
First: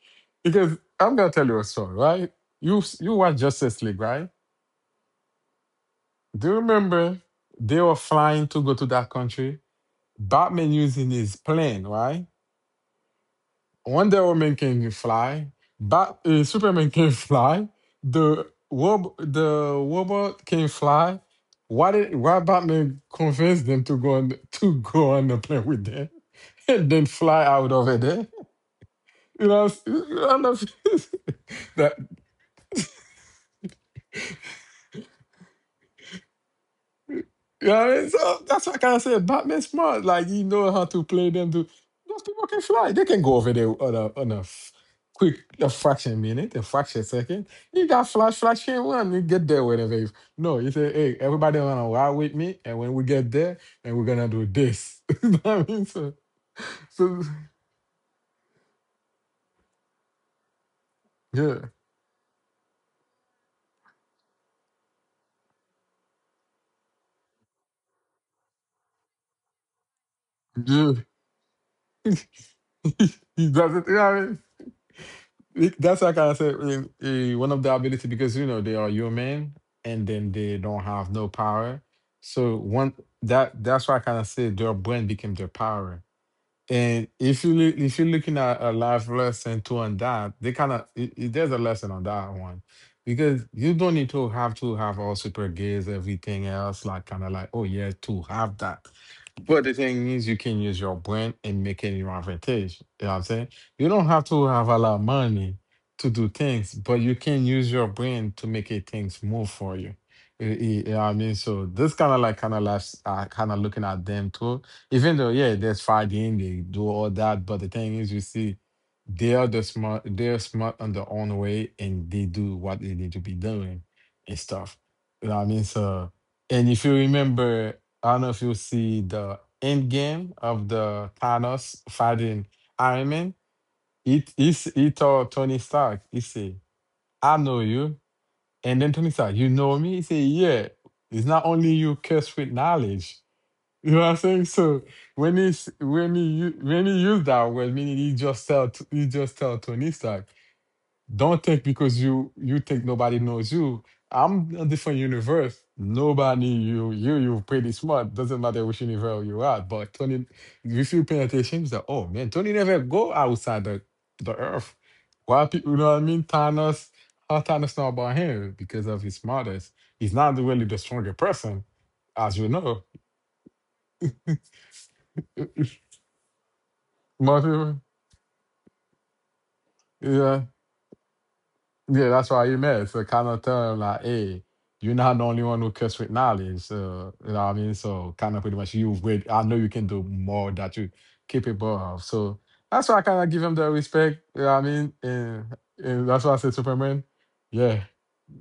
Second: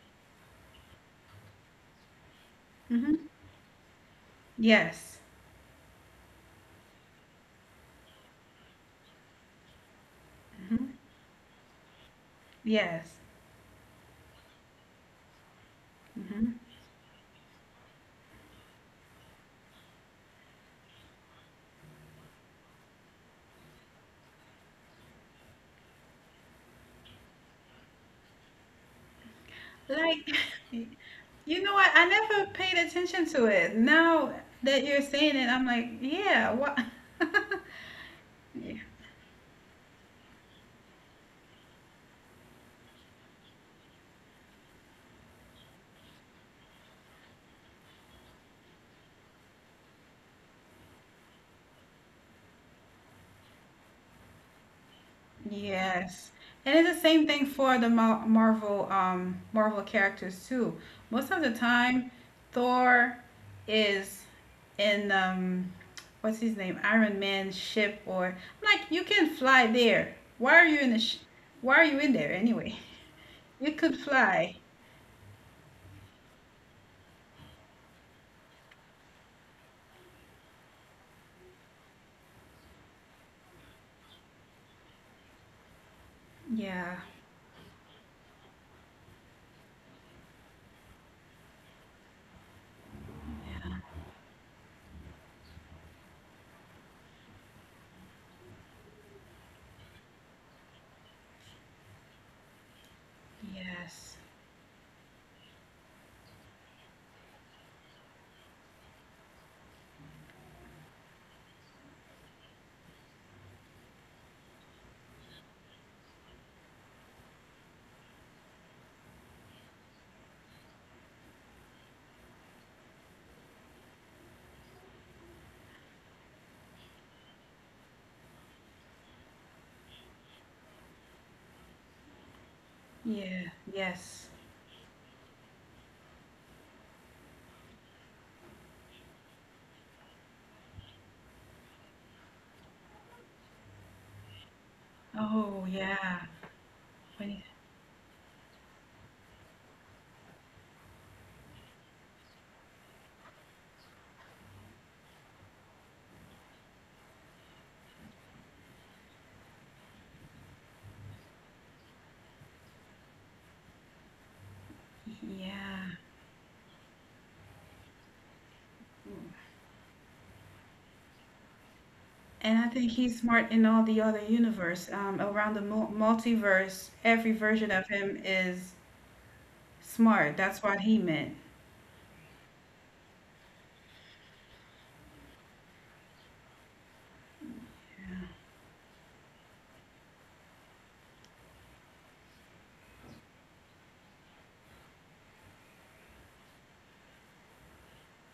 S2: Because I'm gonna tell you a story, right? You
S1: Hmm.
S2: watch Justice League, right?
S1: Yes.
S2: Do you remember they were flying to go to that country? Batman
S1: Hmm.
S2: using his plane, right?
S1: Yes.
S2: Wonder Woman can fly. Bat
S1: Hmm.
S2: Superman can fly. The robot can fly. Why Batman convince them to go on the plane with them and then fly out over there? You know, I
S1: Like,
S2: don't know. if-
S1: you know
S2: that
S1: what? I never paid attention to it. Now that you're saying it, I'm like, yeah, what?
S2: You know what I mean? So that's what I kind of said. Batman smart. Like he know how to play them. To those people can fly. They can go over there on a quick a fraction minute, a fraction second. You got Flash, Flash can one. You get there whenever. No, you say, hey, everybody wanna ride with me, and when we get there, and we're gonna do this. you know what I mean? So,
S1: Yes. And it's the
S2: so
S1: same thing for the Marvel Marvel characters too. Most of
S2: yeah,
S1: the time Thor is in, what's his name, Iron Man's ship, or I'm like, you can fly there. Why are you in
S2: yeah.
S1: the sh- why are you in there anyway?
S2: he
S1: You could
S2: doesn't.
S1: fly.
S2: That's like I said, one of the ability because you know they are human and then they don't have no power. So one that that's why I kind of say their brain became their power.
S1: Yeah.
S2: And if you're looking at a life lesson too on that, they kind of there's a lesson on that one because you don't need to have all super gears everything else like kind of like oh yeah to have that but the thing is, you can use your brain and make it your advantage. You know what I'm saying? You don't have
S1: Yes.
S2: to have a lot of money to do things, but you can use your brain to make it things move for you. You know what I mean? So this kind of like kind of life, kind of looking at them too. Even though, yeah, there's Friday and they do all that, but the thing is, you see, they're smart on their own way, and they do what they need to be doing and stuff. You know what I mean? So, and if you remember. I don't know if you see the end game of the Thanos fighting Iron Man.
S1: Yeah.
S2: He,
S1: Yes.
S2: he, s- he told Tony Stark, he said, I know you. And then Tony Stark, you know me? He said, yeah. It's not only you cursed with knowledge. You know what I'm saying? So when he s-
S1: Oh,
S2: when he
S1: yeah.
S2: u- when he used that
S1: When
S2: word, meaning he just tell Tony Stark. Don't think because you think nobody knows you. I'm a different universe. Nobody you pretty smart. Doesn't matter which universe you are. But Tony, if you pay attention, it's like, oh man, Tony never go outside the earth. Why
S1: he,
S2: people you know what
S1: yeah.
S2: I mean? Thanos, how Thanos know about him because of his smartest. He's not really the stronger person, as you
S1: And I
S2: know.
S1: think he's smart in all the other universe. Around the multiverse, every
S2: Most people,
S1: version of him is
S2: yeah.
S1: smart. That's what he meant.
S2: Yeah, that's why you met. So kind of tell him like, hey, you're not the only one who cooks with knowledge. So you know what I mean? So kind of pretty much you with I know you can do more that you capable of. So that's why I kind of give him the respect. You know what I mean? And that's why I said Superman, yeah.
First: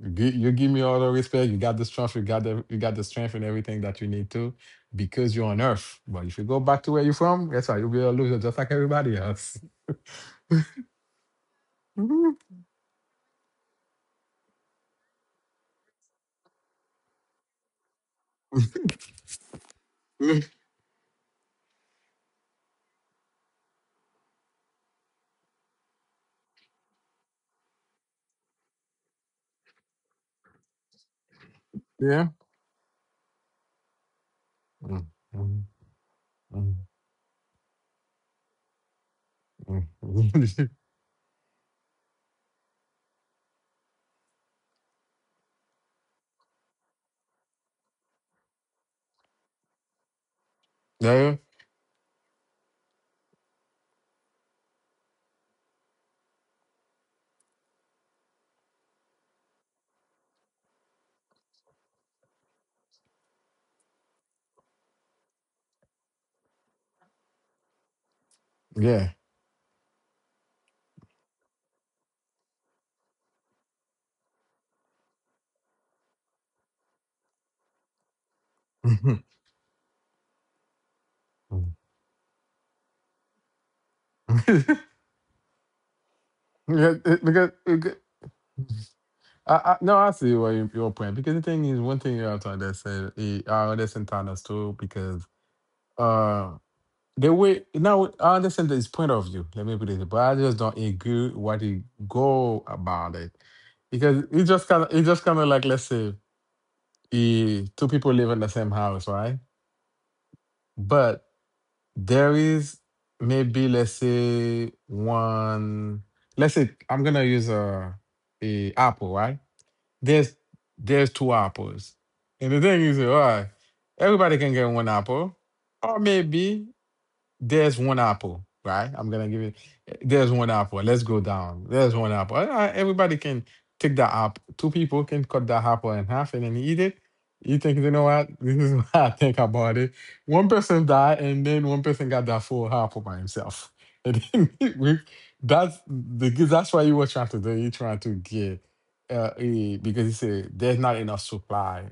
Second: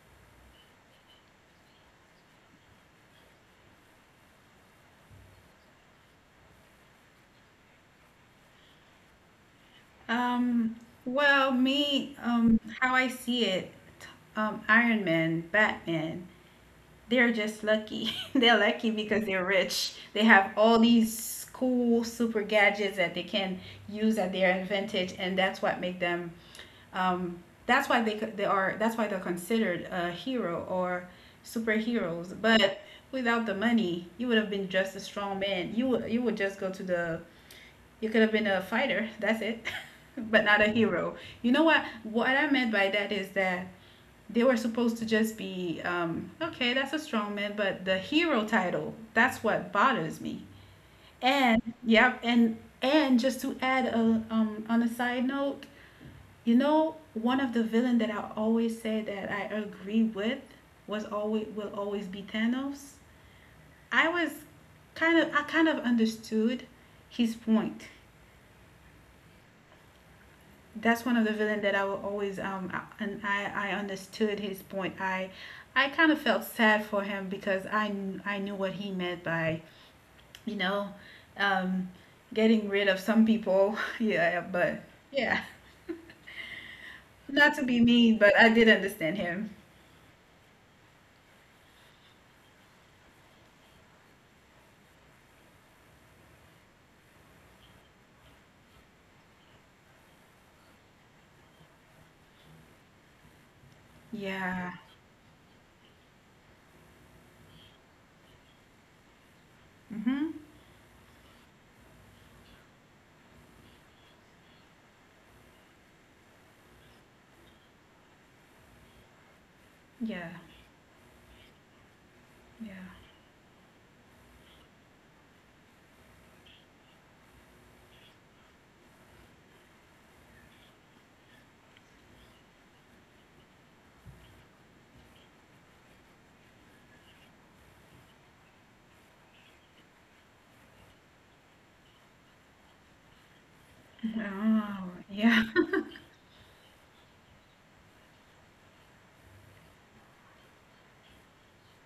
S2: You give me all the respect. You got the strength. You got the strength and everything that you need to, because you're on Earth. But if you go back to where you're from, guess what? You'll be a loser just like everybody else.
S1: Um, well, me,
S2: Mhm.
S1: how I see it, Iron Man, Batman, they're just lucky. they're lucky because they're rich. They have all these cool super gadgets that they can use at their advantage, and that's what make them. Um, that's why they are that's why they're considered a hero or
S2: Yeah.
S1: superheroes. But without the money, you would have been just a
S2: Mm,
S1: strong
S2: mm,
S1: man. You would just go
S2: mm.
S1: to the, you could have been a fighter. That's it. but not a
S2: Mm.
S1: hero. You know what I meant by that is that they were supposed to just be, okay, that's a strong man, but the hero title, that's what bothers me.
S2: Yeah,
S1: And yeah, and just to add a, um, on a side note, you know, one of the villain that I always say that I agree with was always, will always be Thanos. I was kind of, I kind of understood his point.
S2: yeah.
S1: That's one of the villain that I will always, um, and I understood his point. I kind of felt sad for him, because I knew what he
S2: Mhm.
S1: meant by, you know,
S2: Mm.
S1: um getting rid of some people. yeah, but yeah,
S2: because, it- because,
S1: not to be
S2: because-
S1: mean, but I did understand him.
S2: no, I see where your point. Because the thing is, one thing you have to understand, I understand Tana's too, because uh, the way now I understand his point of view. Let me put it, but I just don't agree what he go about it. Because it just
S1: Yeah.
S2: kind of it just kind of like let's say, two people live in the same house, right?
S1: Mhm.
S2: But there is maybe let's say one. Let's say I'm gonna use a apple, right?
S1: Yeah,
S2: There's there's two apples, and the
S1: yeah.
S2: thing is, all right, everybody can get one apple, or maybe there's one apple, right? I'm gonna give it. There's one apple. Let's go down. There's one apple. Ah, everybody can take the apple. Two people can cut the apple in half and then eat it. You think, you know what? This is what I think about it. One person died, and then one person got that full apple by himself. And then
S1: Oh,
S2: we,
S1: yeah.
S2: that's the that's what you were trying to do. You trying to get, because you say there's not enough supply.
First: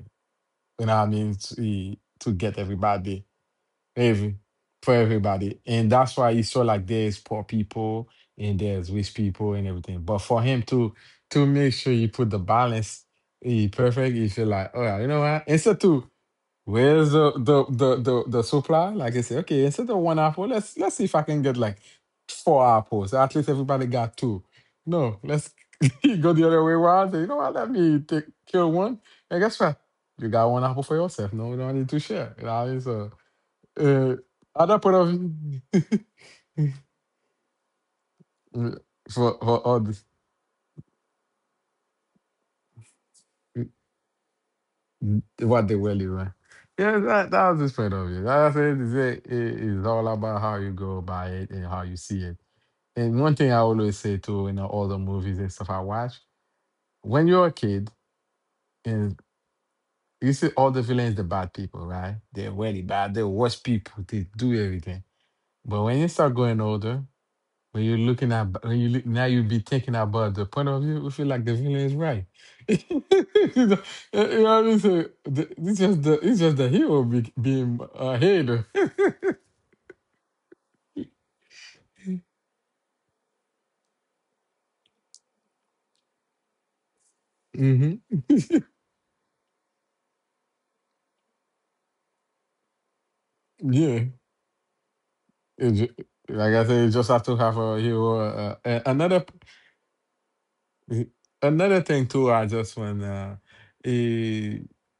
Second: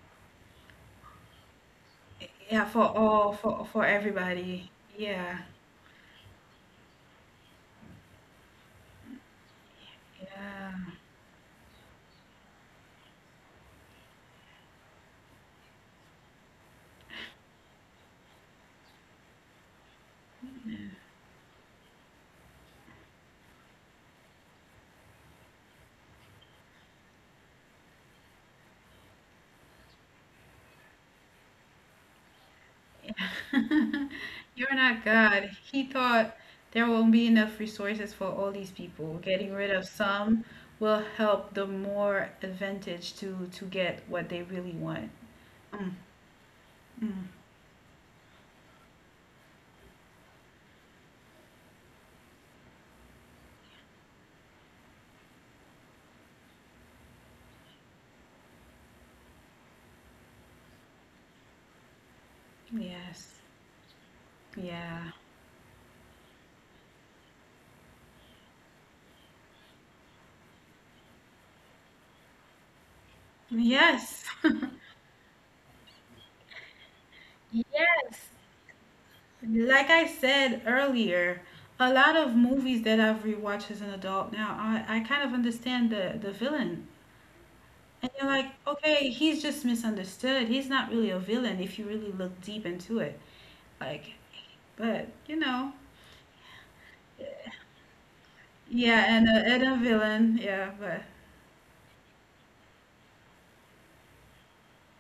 S2: You know what I mean? To get
S1: Yeah, for
S2: everybody.
S1: all, for
S2: Every
S1: everybody.
S2: for
S1: Yeah,
S2: everybody. And that's why you saw like there's poor people and there's rich people and everything. But for him
S1: yeah,
S2: to make sure you put the balance, perfect, you feel like, oh, you know what? Instead to where's the the supply? Like I say, okay, instead of one apple, let's see if I can get like four apples. At least everybody got two. No, let's go the other way around. Say, you know what? Let me take, kill one. And guess what? You got one apple for yourself. No, we don't need to share. You know,
S1: yeah.
S2: so uh,
S1: You're
S2: other part
S1: not
S2: of
S1: God. He thought there won't be enough resources for all these people.
S2: for
S1: Getting rid of
S2: all this
S1: some will help the more advantage to
S2: mm,
S1: get what they really want.
S2: what they,
S1: Mm,
S2: well, you right. Yeah,
S1: mm.
S2: that was his point of view. That's what it. It's all about how you go by it and how you see it. And one thing I always say too, in all the movies and stuff I watch, when you're a kid and you see all the villains, the bad people, right? They're really bad. They're
S1: Yes.
S2: worse people. They do
S1: Yeah.
S2: everything. But when you start going older, when you look now, you be thinking about the point of view. We feel like the villain is right. You know,
S1: Yes.
S2: you know what I mean? Saying? It's just the hero be, being a
S1: Yes.
S2: hater.
S1: Like I said earlier, a lot of movies that I've rewatched as an adult now, I kind of understand the villain. And
S2: Hmm.
S1: you're like, okay, he's just misunderstood. He's not really a villain if you really look deep into it.
S2: Yeah,
S1: Like, but, you
S2: It
S1: know,
S2: ju- like I said, you just have to have a hero.
S1: yeah,
S2: Another
S1: and a villain, yeah, but
S2: p- another thing too. I just want. Eh,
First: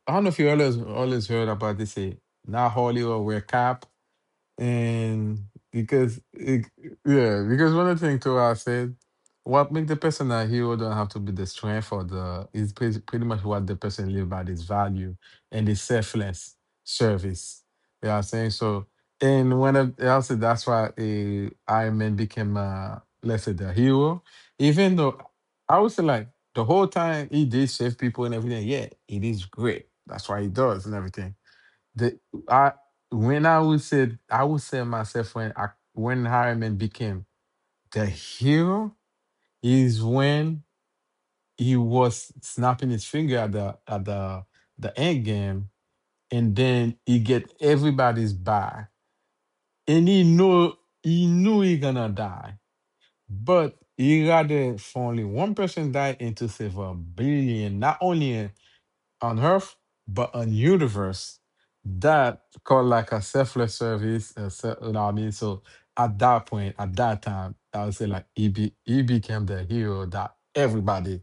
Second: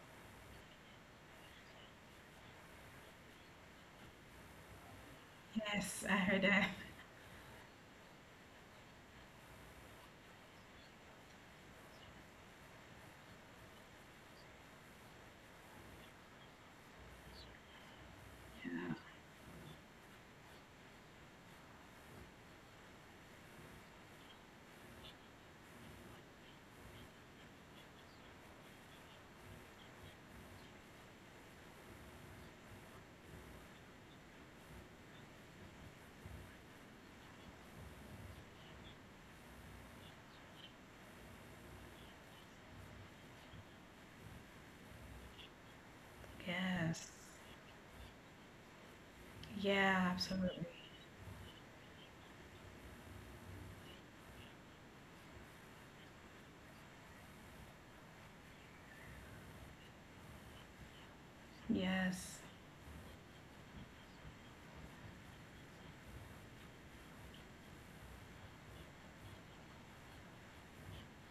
S2: I don't know if you always heard about this. Now Hollywood wear cap. And
S1: yes, I
S2: because
S1: heard
S2: it,
S1: that.
S2: yeah, because one of the things too I said, what make the person a hero don't have to be the strength or the is pretty, pretty much what the person live by is value and the selfless service. You know what I'm saying? So and one of I also that's why, Iron Man became, uh, let's say, the hero. Even though I would say like the whole time he did save people and everything, yeah, it is great. That's why he does and everything. The I when I would say myself when I when Harriman became the hero is when he was snapping his finger at the end game, and then
S1: Yes.
S2: he get everybody's back,
S1: Yeah,
S2: and
S1: absolutely.
S2: he knew he gonna die, but he rather for only one person die and to save a billion, not only on Earth, but on universe.
S1: Yes.
S2: That called like a selfless service. You know what I mean? So at that point, at that time, I would say like he became the hero that everybody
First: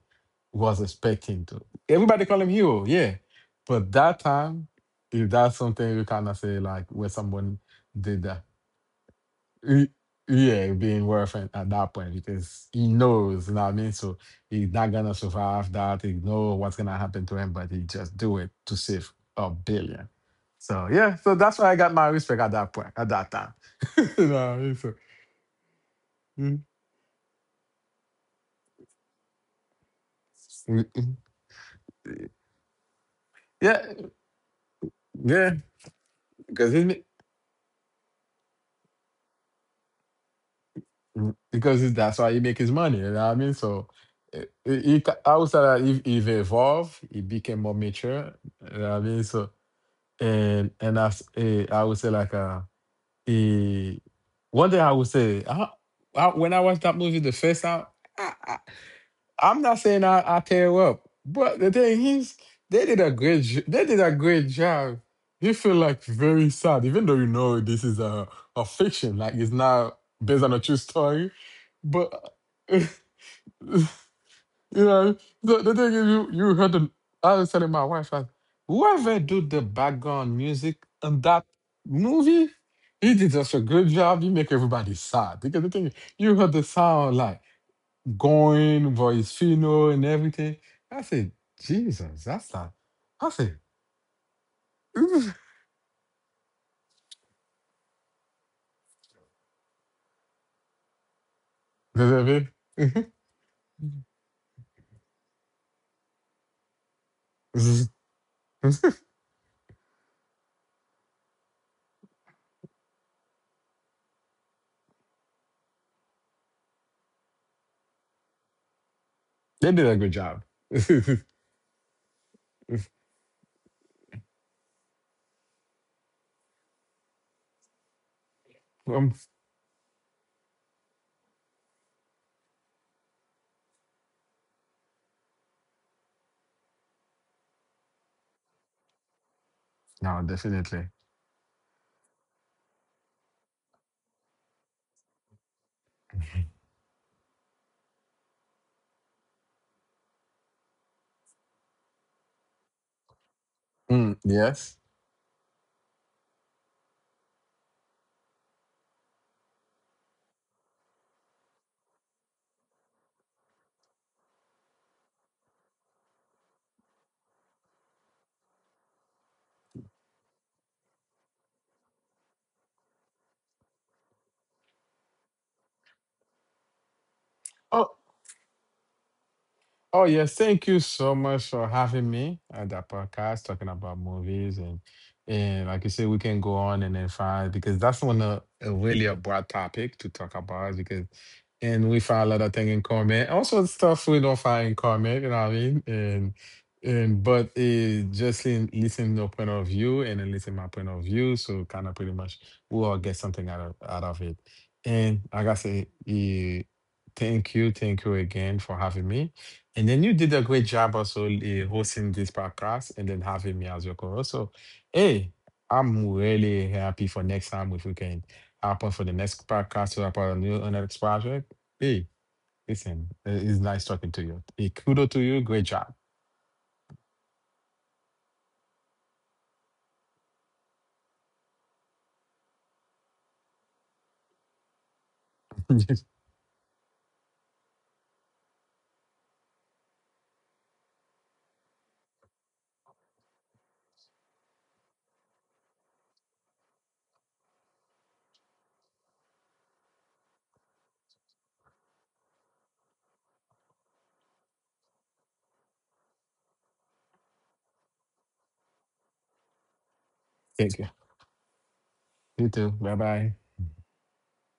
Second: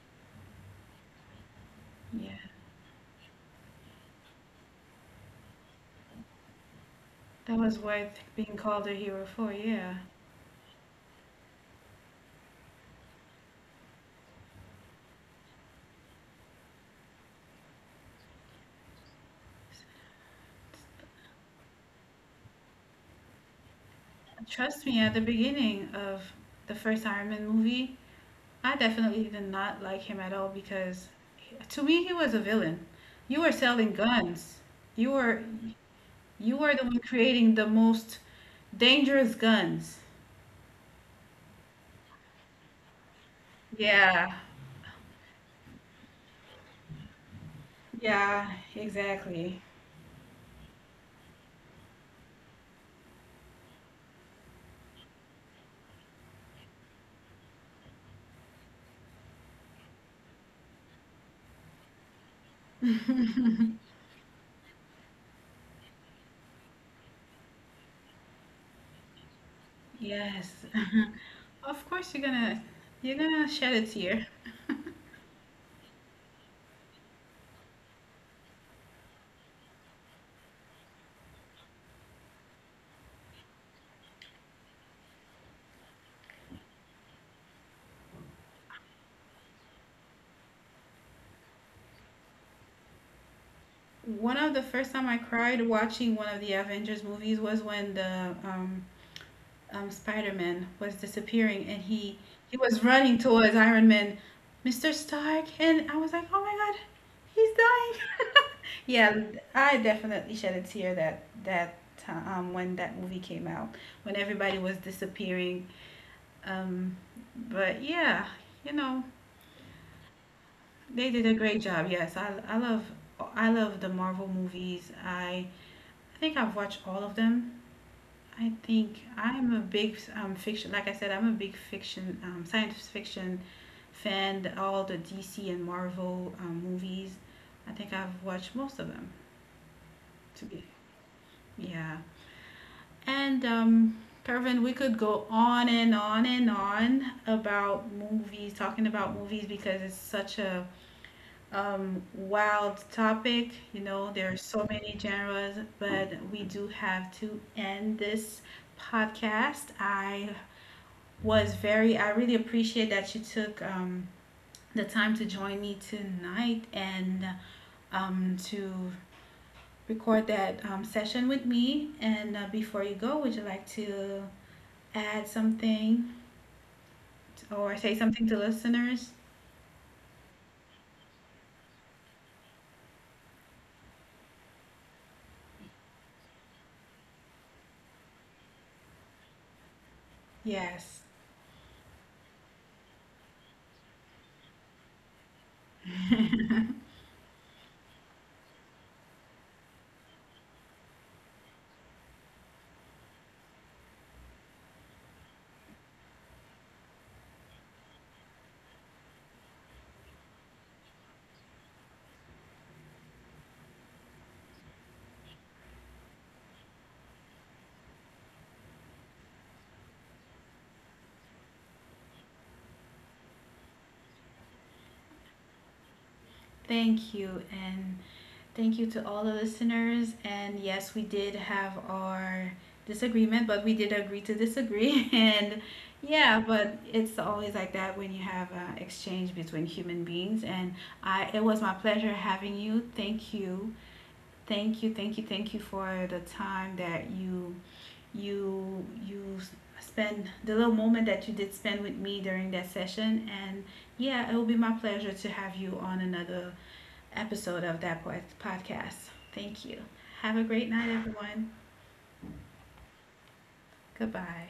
S2: was expecting to. Everybody
S1: Yeah.
S2: call him hero, yeah. But that time, if that's something you kind of say like when
S1: That
S2: someone
S1: was worth
S2: did that,
S1: being called a hero for,
S2: Y-
S1: yeah.
S2: yeah, being worth it at that point because he knows, you know what I mean? So he's not gonna survive that. He know what's gonna happen to him, but he just do it to save a billion. So yeah, so that's why I got my respect at that point, at that time. You know what I mean?
S1: Trust
S2: So
S1: me, at the beginning of
S2: mm,
S1: the first Iron Man movie, I definitely did not like him at all,
S2: mm,
S1: because
S2: mm,
S1: he, to me he
S2: eh,
S1: was a villain. You were
S2: yeah,
S1: selling guns. You were
S2: yeah,
S1: you
S2: because
S1: were
S2: he
S1: the one
S2: ma-
S1: creating the most dangerous guns.
S2: mm, that's why he make his money. You know what I mean? So,
S1: Yeah.
S2: he, I would say that he evolved, he became more mature.
S1: Yeah,
S2: You know what I mean? So.
S1: exactly.
S2: And as, I would say like, eh, one thing I would say, I when I watched that movie the first time, I, I, I'm not saying I tear up, but the thing is they did a great they did a great job. You feel like very sad, even though you know this is a fiction, like it's not based on
S1: Yes.
S2: a true story,
S1: Of
S2: but
S1: course you're gonna, you're gonna shed a tear.
S2: you know, the thing is, you heard the. I was telling my wife, like, whoever do the background music in that movie, he did such a good job. You make everybody sad because the thing is, you heard the sound like going voice fino and everything. I said, Jesus, that's not. I said,
S1: One of the first
S2: you
S1: time I
S2: know
S1: cried watching one of the Avengers movies was when the Spider-Man was disappearing, and
S2: what I mean?
S1: he was running towards Iron Man, Mr. Stark, and I was like, "Oh my God, he's dying." Yeah, I definitely shed a tear that when that movie came out, when everybody was disappearing. Um, but yeah, you know,
S2: They did a good job.
S1: they did a great job. Yes, I love, I love the Marvel movies. I think I've watched all of them. I think
S2: um,
S1: I'm a big, fiction, like I said, I'm a big fiction, science fiction fan. All the DC and Marvel movies, I think I've watched most of them.
S2: no,
S1: To be,
S2: definitely.
S1: yeah. And Pervin, we could go on and on and on about movies, talking about movies, because it's such a, wild topic. You know,
S2: Mm,
S1: there are so
S2: yes.
S1: many genres, but we do have to end this podcast. I was very I really appreciate that you took the time to join me tonight, and to record that session with me, and before you go, would you like to add something or say
S2: Oh.
S1: something to listeners?
S2: Oh, yes. Thank you so much for having me at the podcast talking about movies. And like you said, we can go on and then find because that's one of a really a broad topic to talk about
S1: Yes,
S2: because and we find a lot of things in common. Also stuff we don't find in common, you know what I mean? And but, just in listening to your point of view and then listen my point of view. So kind of pretty much we all get something out of it. And like I say, thank you again for having me. And then you did a great job also, hosting this podcast and then having me as your co-host. So, hey, I'm really happy for next time if we can happen for the next podcast or about a new on the next project. Hey, listen, it's nice talking to you. Hey, kudo to you. Great job.
S1: thank you, and thank you to all the listeners. And yes, we did have our disagreement, but we did agree to disagree. And
S2: Thank
S1: yeah, but it's always like that when you have an exchange between human beings. And I, it was my pleasure having you. Thank you, thank you, thank you, thank you for the time that you, you spend, the little moment that you did spend with me during that session. And yeah, it will be my pleasure to have you on another episode of that Boy's podcast. Thank you. Have a great
S2: you.
S1: night, everyone.
S2: You too. Bye bye.
S1: Goodbye.